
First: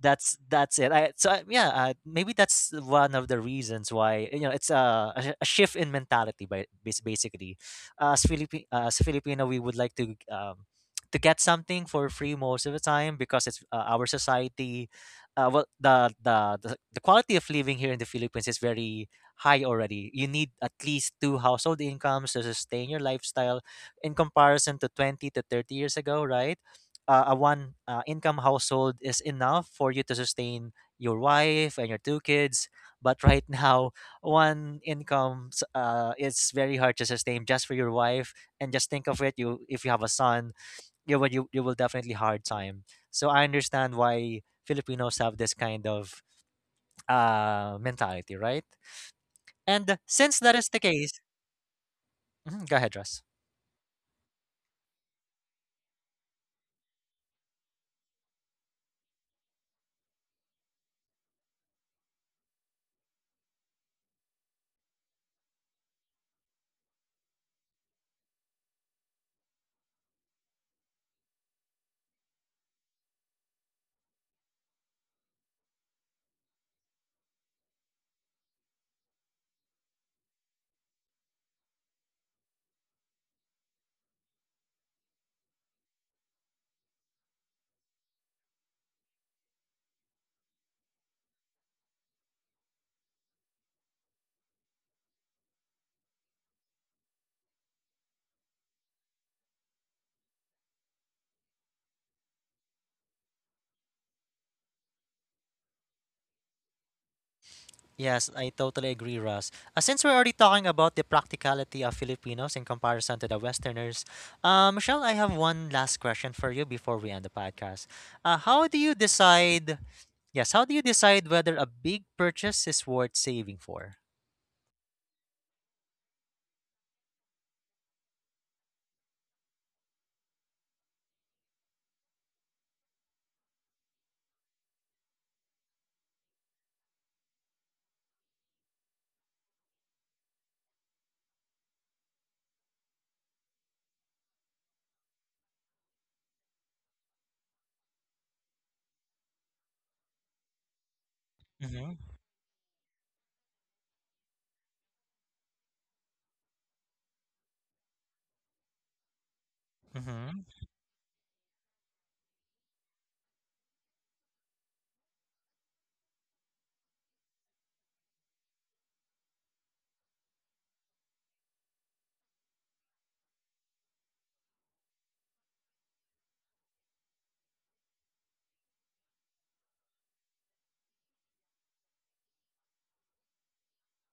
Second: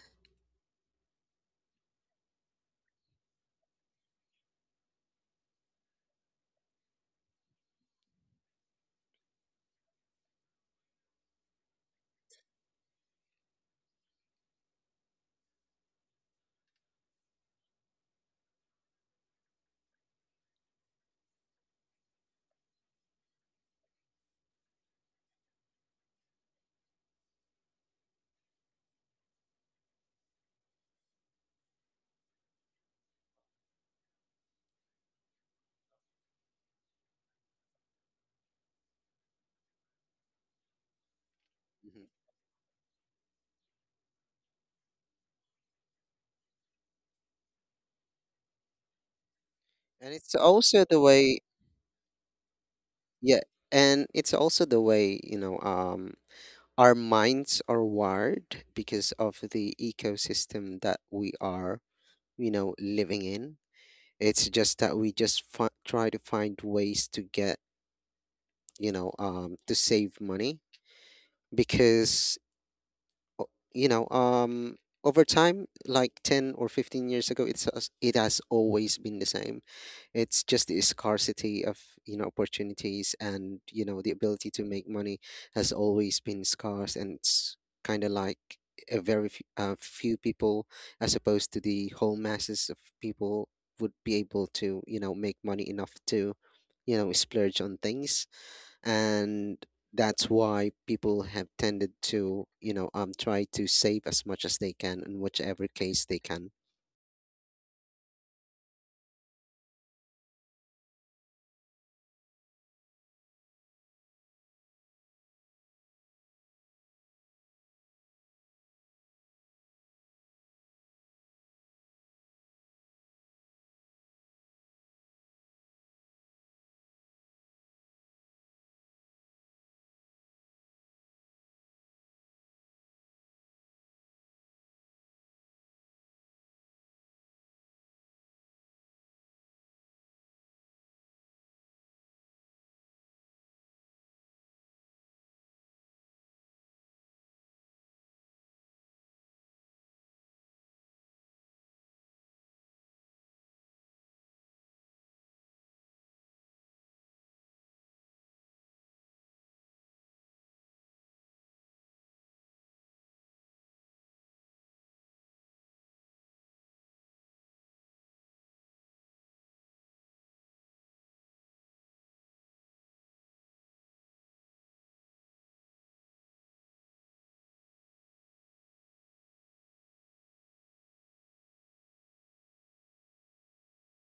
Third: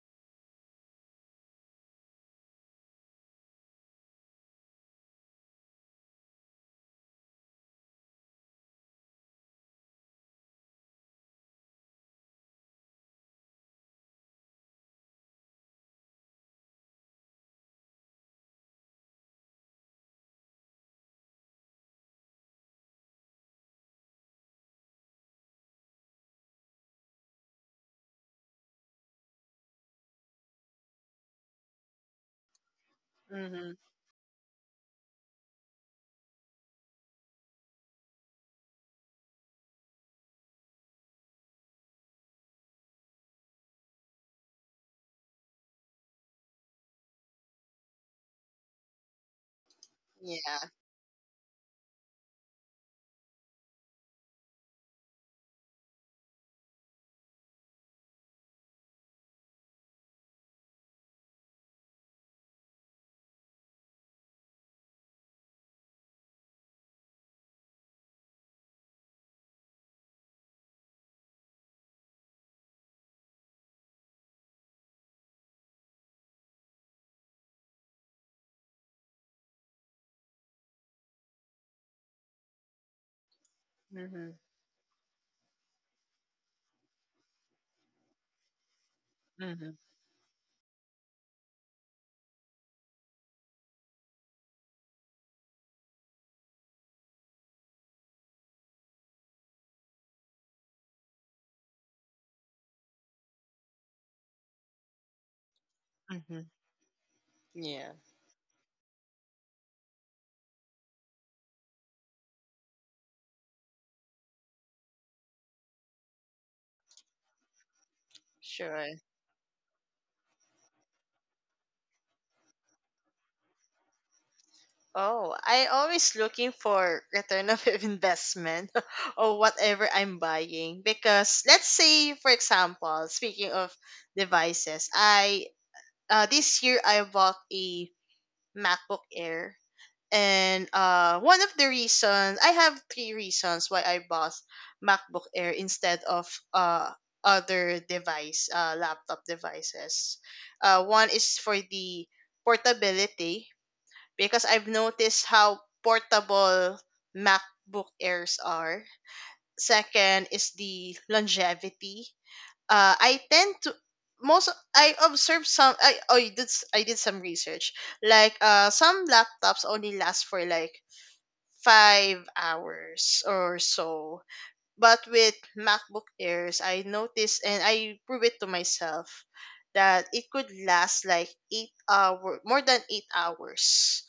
that's it. Yeah, maybe that's one of the reasons why, you know, it's a shift in mentality. Basically, as Philippi as Filipino, we would like to get something for free most of the time because it's our society. Well, the quality of living here in the Philippines is very high already. You need at least two household incomes to sustain your lifestyle, in comparison to 20 to 30 years ago, right? Uh, a one income household is enough for you to sustain your wife and your two kids, but right Mm-hmm. now one income it's very hard to sustain just for your wife. And just think of it, you if you have a son, you will Mhm. definitely hard time. So I understand why Filipinos have this kind of mentality, right? And And it's since that Yeah. is the also the case, way, mhm, go ahead Russ. Yeah, and it's also the way, our minds are wired because of the ecosystem that we are, living in. It's just that we just try to find ways to get, to save money, because o- you know um over time, like 10 or 15 years ago, it's it has always been the same. It's just the scarcity of, opportunities, and the Mm-hmm. ability to make money has always been scarce. And it's kind of like a very few, Mm-hmm. uh, few people, as opposed to the whole masses of people, would be able to make money enough to splurge on things. And that's why people have tended to try to save as much as they can in whichever case they Mm-hmm. can. Yeah. Yes, I totally agree, Ross. Since we're already talking about the practicality of Filipinos in comparison to the Westerners, Michelle, I have one last question for you before we end the podcast. How do you Sure. decide? Yes, how do you decide whether a big purchase is worth saving for? Oh, I always looking for return of investment or whatever I'm buying, because let's say for example, speaking of devices, I this year I bought a MacBook Air. And one of the reasons, I have three reasons why I bought MacBook Air instead of uh other device, laptop devices. One is for Mm-hmm. the portability, because I've noticed how portable MacBook Airs are. Second Mm-hmm. is the longevity. I tend to most I observed some, I did some research, like some laptops only last for like 5 hours or so. But with MacBook Airs, I noticed and I prove it to myself that it could last like eight-hour more than 8 hours.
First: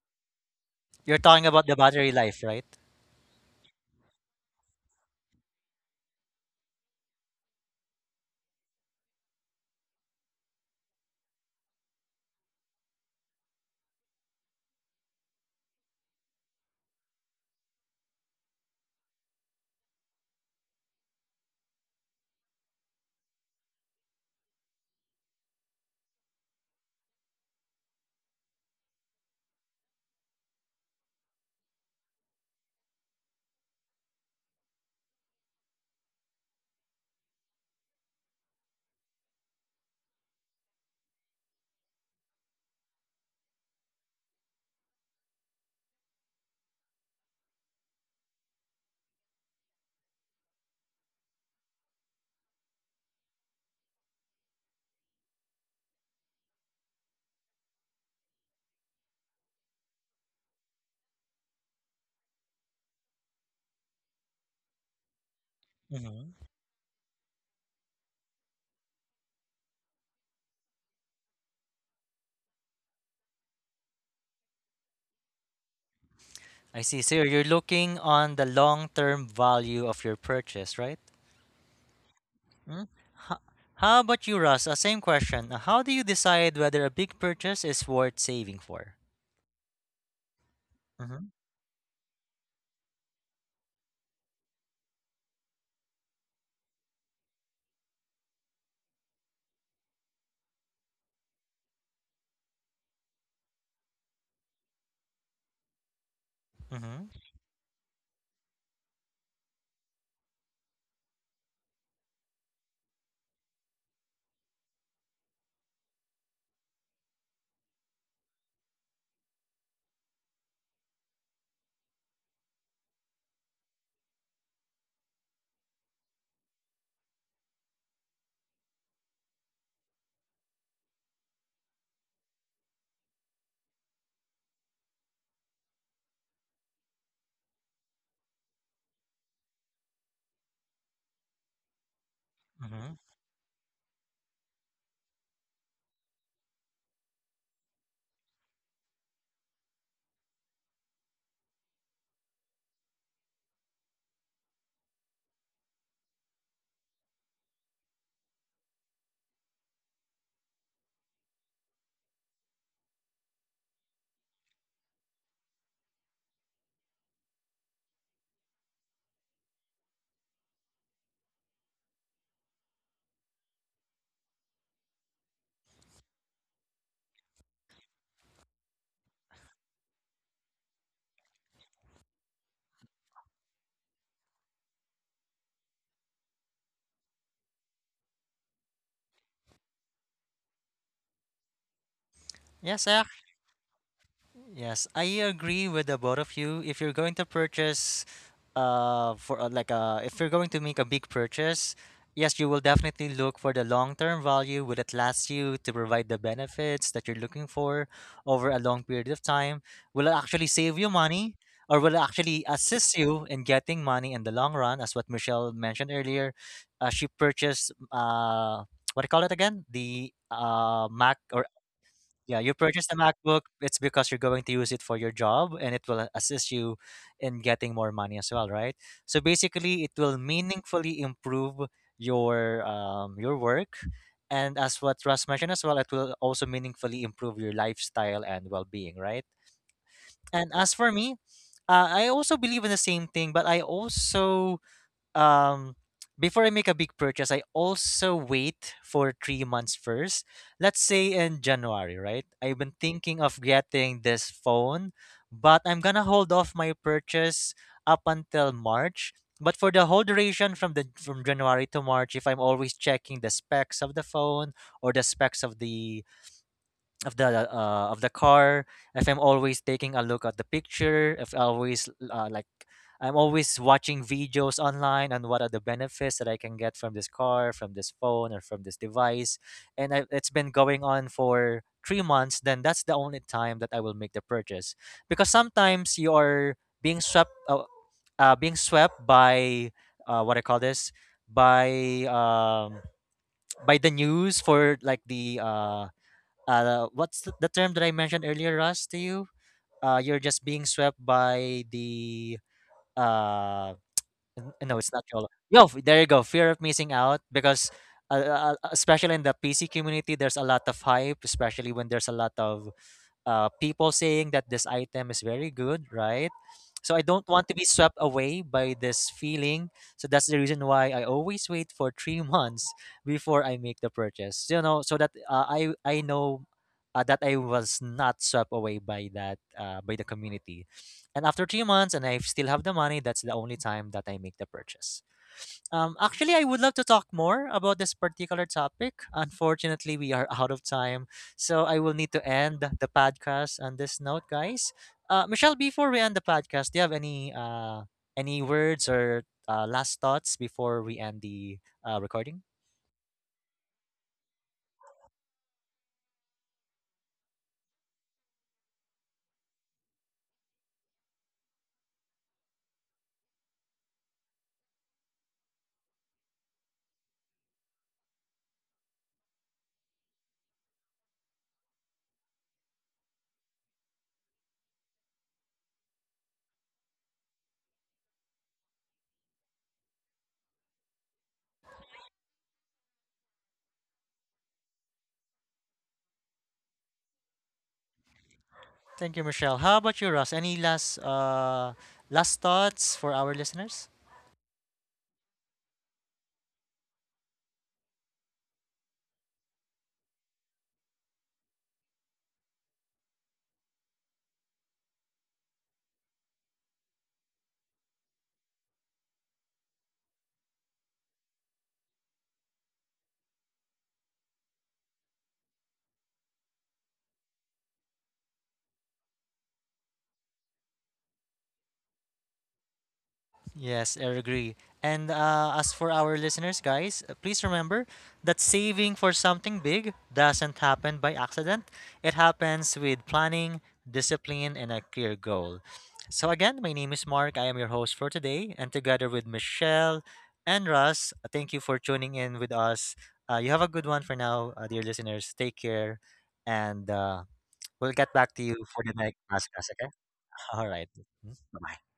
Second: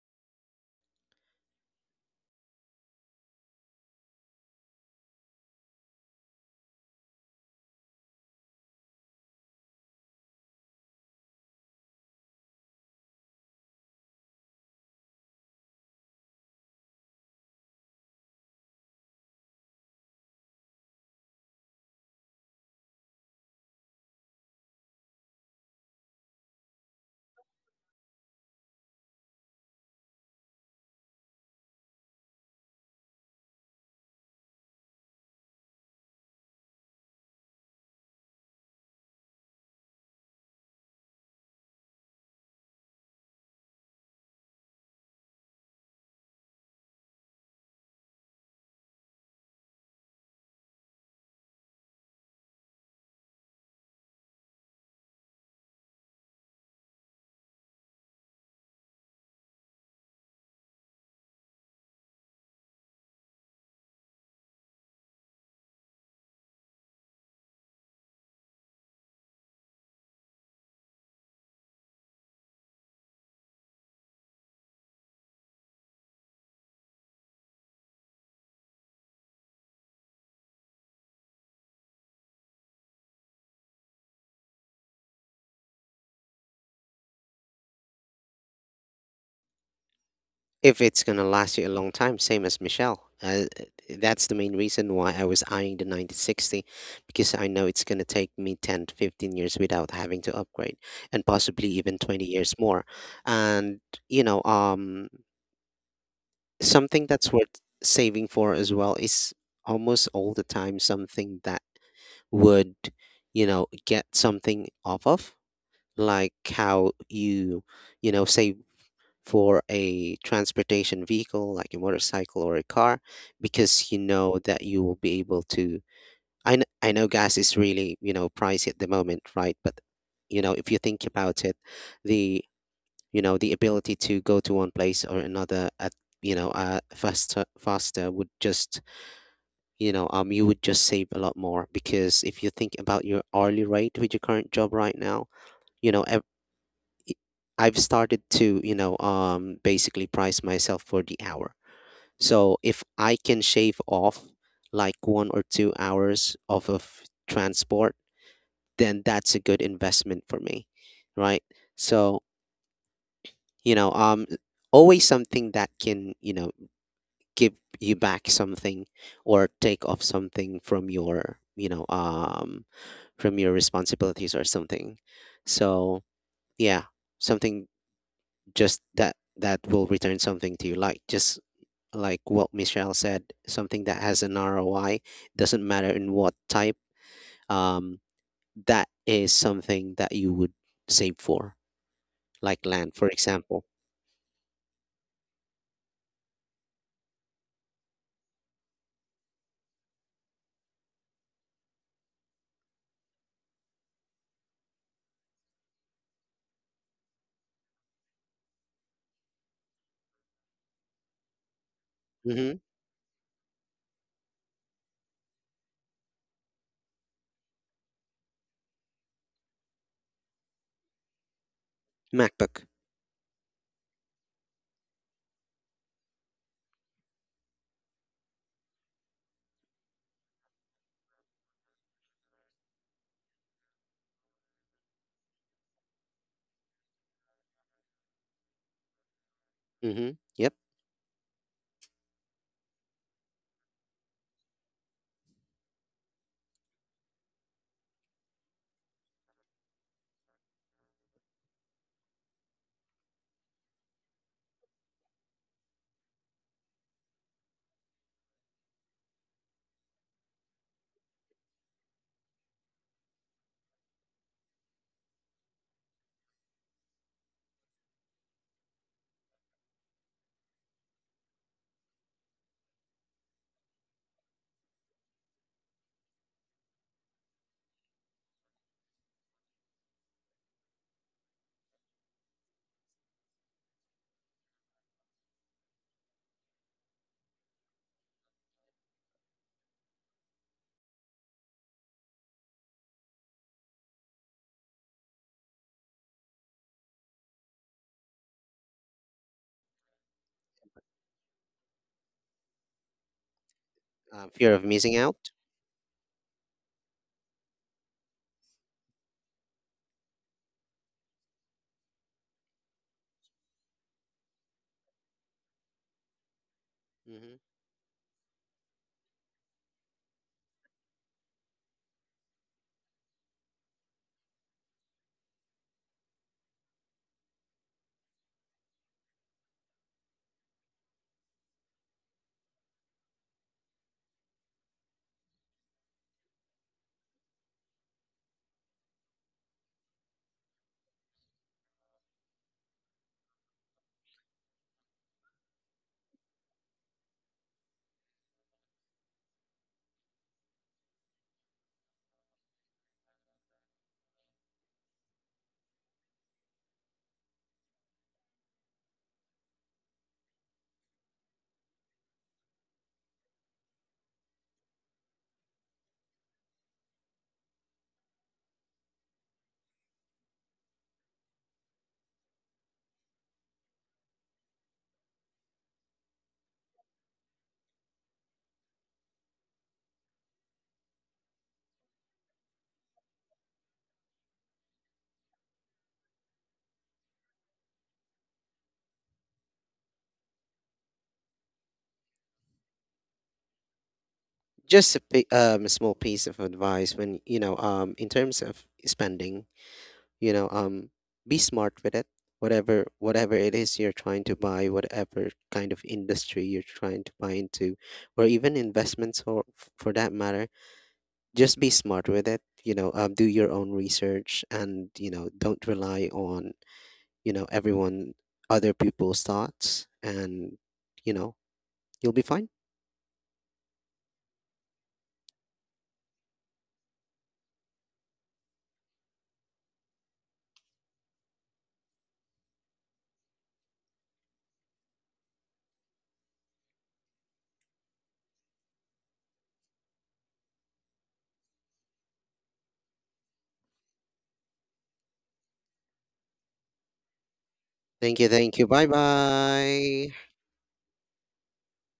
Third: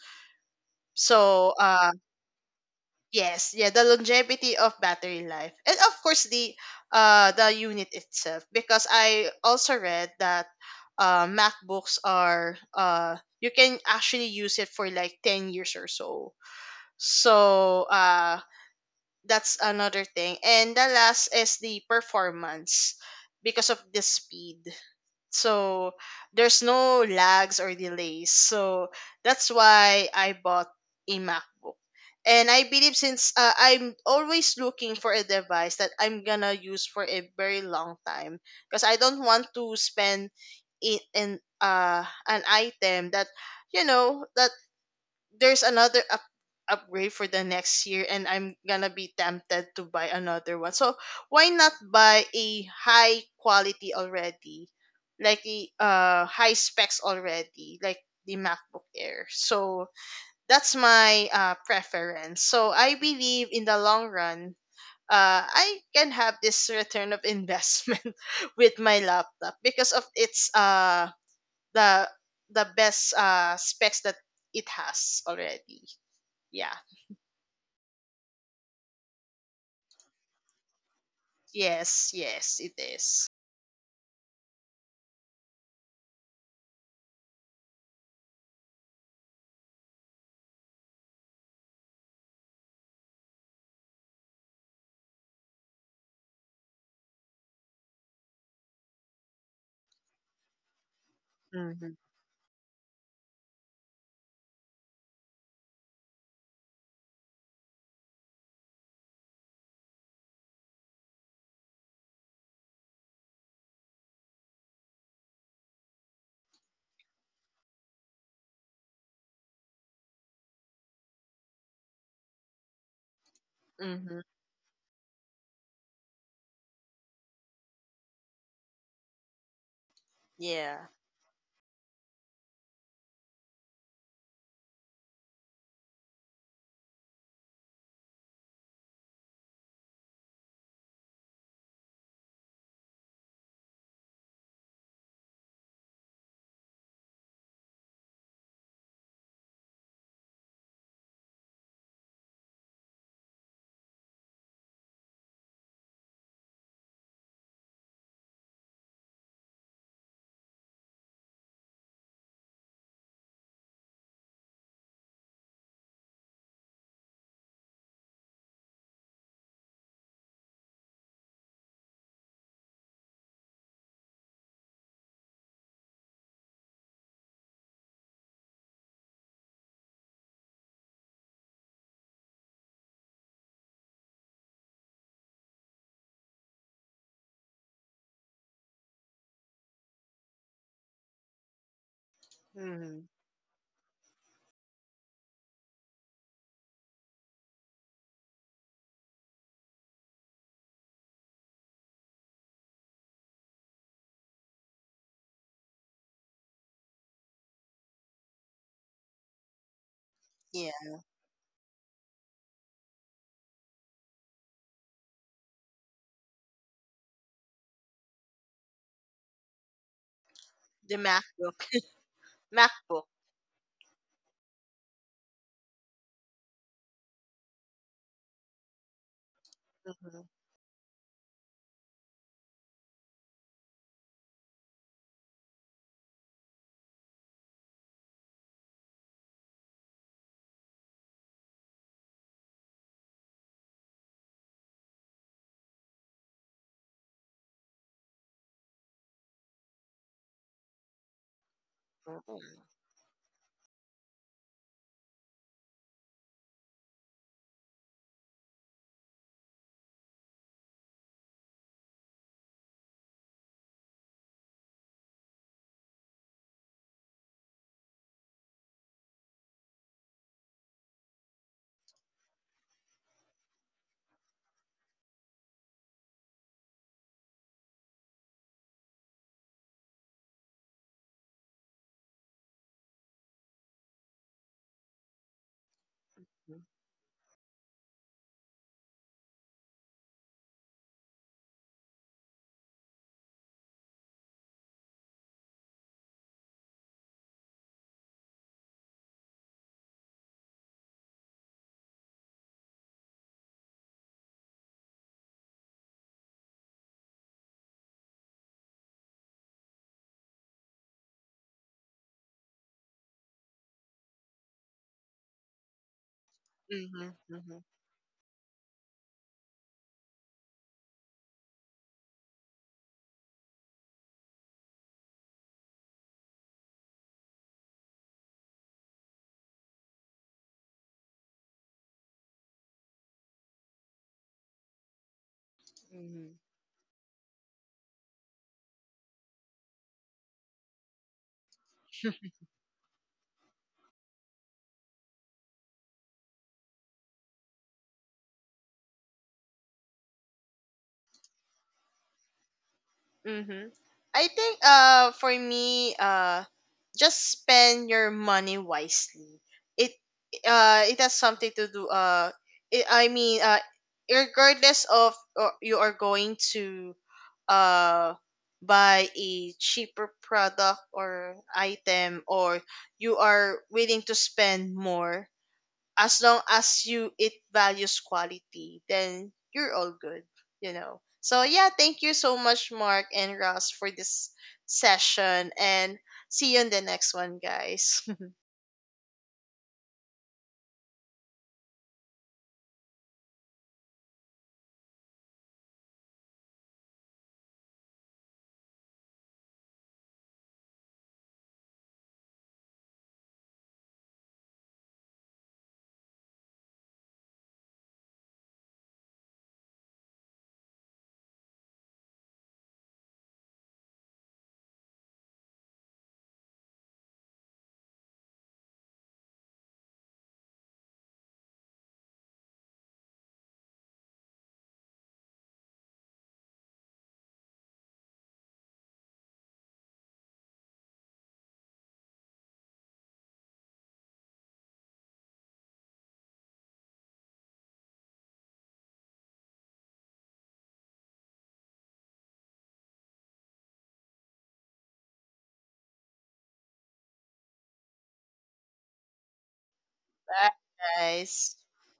You're talking So about the uh, battery life, right? yes, yeah, the longevity of battery life. And of course the unit itself. Because I also read that MacBooks are, uh, you can actually use it for like 10 years or so. So uh, that's another thing. And the last is the performance because of the speed. So there's no lags or delays. So that's why I bought a MacBook. And I believe since I'm always looking for a device that I'm gonna use for a very long time, because I don't want to spend in an item that, you know, that there's another upgrade for the next year and I'm gonna be tempted to buy another one. So why not buy a high quality already? Like a high specs already, like the MacBook Air. So that's my preference. So I believe in the long run, I can have Mm-hmm. this return of investment with my laptop because of its the the best specs that it has already. Yeah. I see. So you're looking on the long-term value of your purchase, right? Yes. Yes. It Mm. is. Ho- How about you, Ross? Same question. How do you decide whether a big purchase is worth saving for? If it's going to Mm-hmm. last you a long time, same as Michelle, that's the main reason why I was eyeing the 9060, because I know it's going to take me 10 to 15 years without having to upgrade, and possibly Mhm. even 20 years more. And you know um something Mm-hmm. that's worth saving for as well is almost all the time something that would get something off of, like how you you know save for a transportation vehicle like a motorcycle or a car, because you Mhm. know that you will be able to. I know gas is really, pricey at the moment, right? But, if you Yeah. think about it, the you know the ability to go to one place or another at faster, faster would just you would just save a lot more, because if you think Mm-hmm. about your hourly rate with your current job right now, you know, ev- i- I've started to, basically price myself for the hour. So if I can shave off like 1 or 2 hours off of transport, then that's a good investment for me, right? So, you know, um, always something that can, give you back something, or take off something from your responsibilities or something. So yeah, something just that will return something to you, just like what Michelle said, something that has an ROI. Doesn't matter in what type. Um, that is something that you would save for, like Yes, land, I Mhm. for example. Yes, I agree with the both of you. If you're going to purchase, for if you're going to make a big purchase, yes, you will definitely look for the long-term value. Will it last you to provide the benefits that you're looking for over a long period of time? Will it actually Yeah. save you money, or will it actually Mm-hmm. assist you in getting money in the long run? As what Michelle mentioned earlier, she purchased what do you call it again? The The Mac or MacBook. yeah, you MacBook. purchased a MacBook. MacBook. It's because you're going to use it for your job and it will assist you in getting more money as well, right? So basically, it will Mhm. meaningfully improve your work. And as what Russ mentioned as well, it will also meaningfully improve your lifestyle and well being, right? Mm-hmm. And Yep. as for me, I also believe in the same thing, but I also um before I make a big purchase, I also wait for 3 months first. Let's say in January, right? I've Mhm. been thinking of getting this phone, but I'm gonna hold off my purchase up until March. But for the whole duration from January to March, if I'm always checking the specs of the phone or the specs of the of the car, if I'm always taking a look at the picture, if I always I'm always watching videos online on what are the benefits that I can get from this car, from this phone, or from this device, and it's been going on for 3 months, then that's the only time that I will make the purchase. Because sometimes you are being swept uh, being swept by what I call this by um, by the news for like the what's the term that I mentioned earlier, Russ, to you? You're just being swept by the uh, Fear N- of No, missing it's not out. YOLO. There you go. Fear of missing out because, especially in the PC community, there's a lot of hype, especially when there's a lot of people saying that this item is very good, right? So I Mhm. don't Hmm. want to Mhm. be swept away by this feeling. So that's the reason why I always wait for three months before I make the purchase. You know, so that I know that I was not swept away by that by the community. And after 3 months, and I still have the money, that's the only time that I make the purchase. Mhm. Actually, I would love to talk more about this particular topic. Unfortunately, we are out of time, so I will need to end the podcast on this note, guys. Michelle, before we end the podcast, do you have any words or last thoughts before we end the recording? Mm-hmm. I think for me, just spend your money wisely. It it has something to do I mean, regardless of or you are going to uh buy a cheaper product or item, or you are willing to spend more, as long as you it values quality, then you're all good, you know. So yeah, thank you so much, Mark and Ross, for this session, and see you in the next one, guys. Thank you, Michelle. How about you, Ross? Any last thoughts for our listeners? Just a small piece of advice when, in terms of spending, you know, um, be smart with it. Whatever it is you're trying to buy, whatever kind of industry you're trying to buy into, or even investments for that matter, just be smart with it. Do your own research, and don't rely on everyone other people's thoughts, and you know you'll be fine. Yes, I agree. And as for our listeners, guys, please remember that saving for something big doesn't happen by accident. It happens with planning, discipline, and a clear goal. So, again, my name is Mark. I am your host for today. And together with Michelle and Russ, thank you for tuning in with us. You have a good one for now, dear listeners. Take care. And we'll get Thank you, back to you thank you. for Bye the next podcast, okay? bye. Bye, All right. guys. Bye.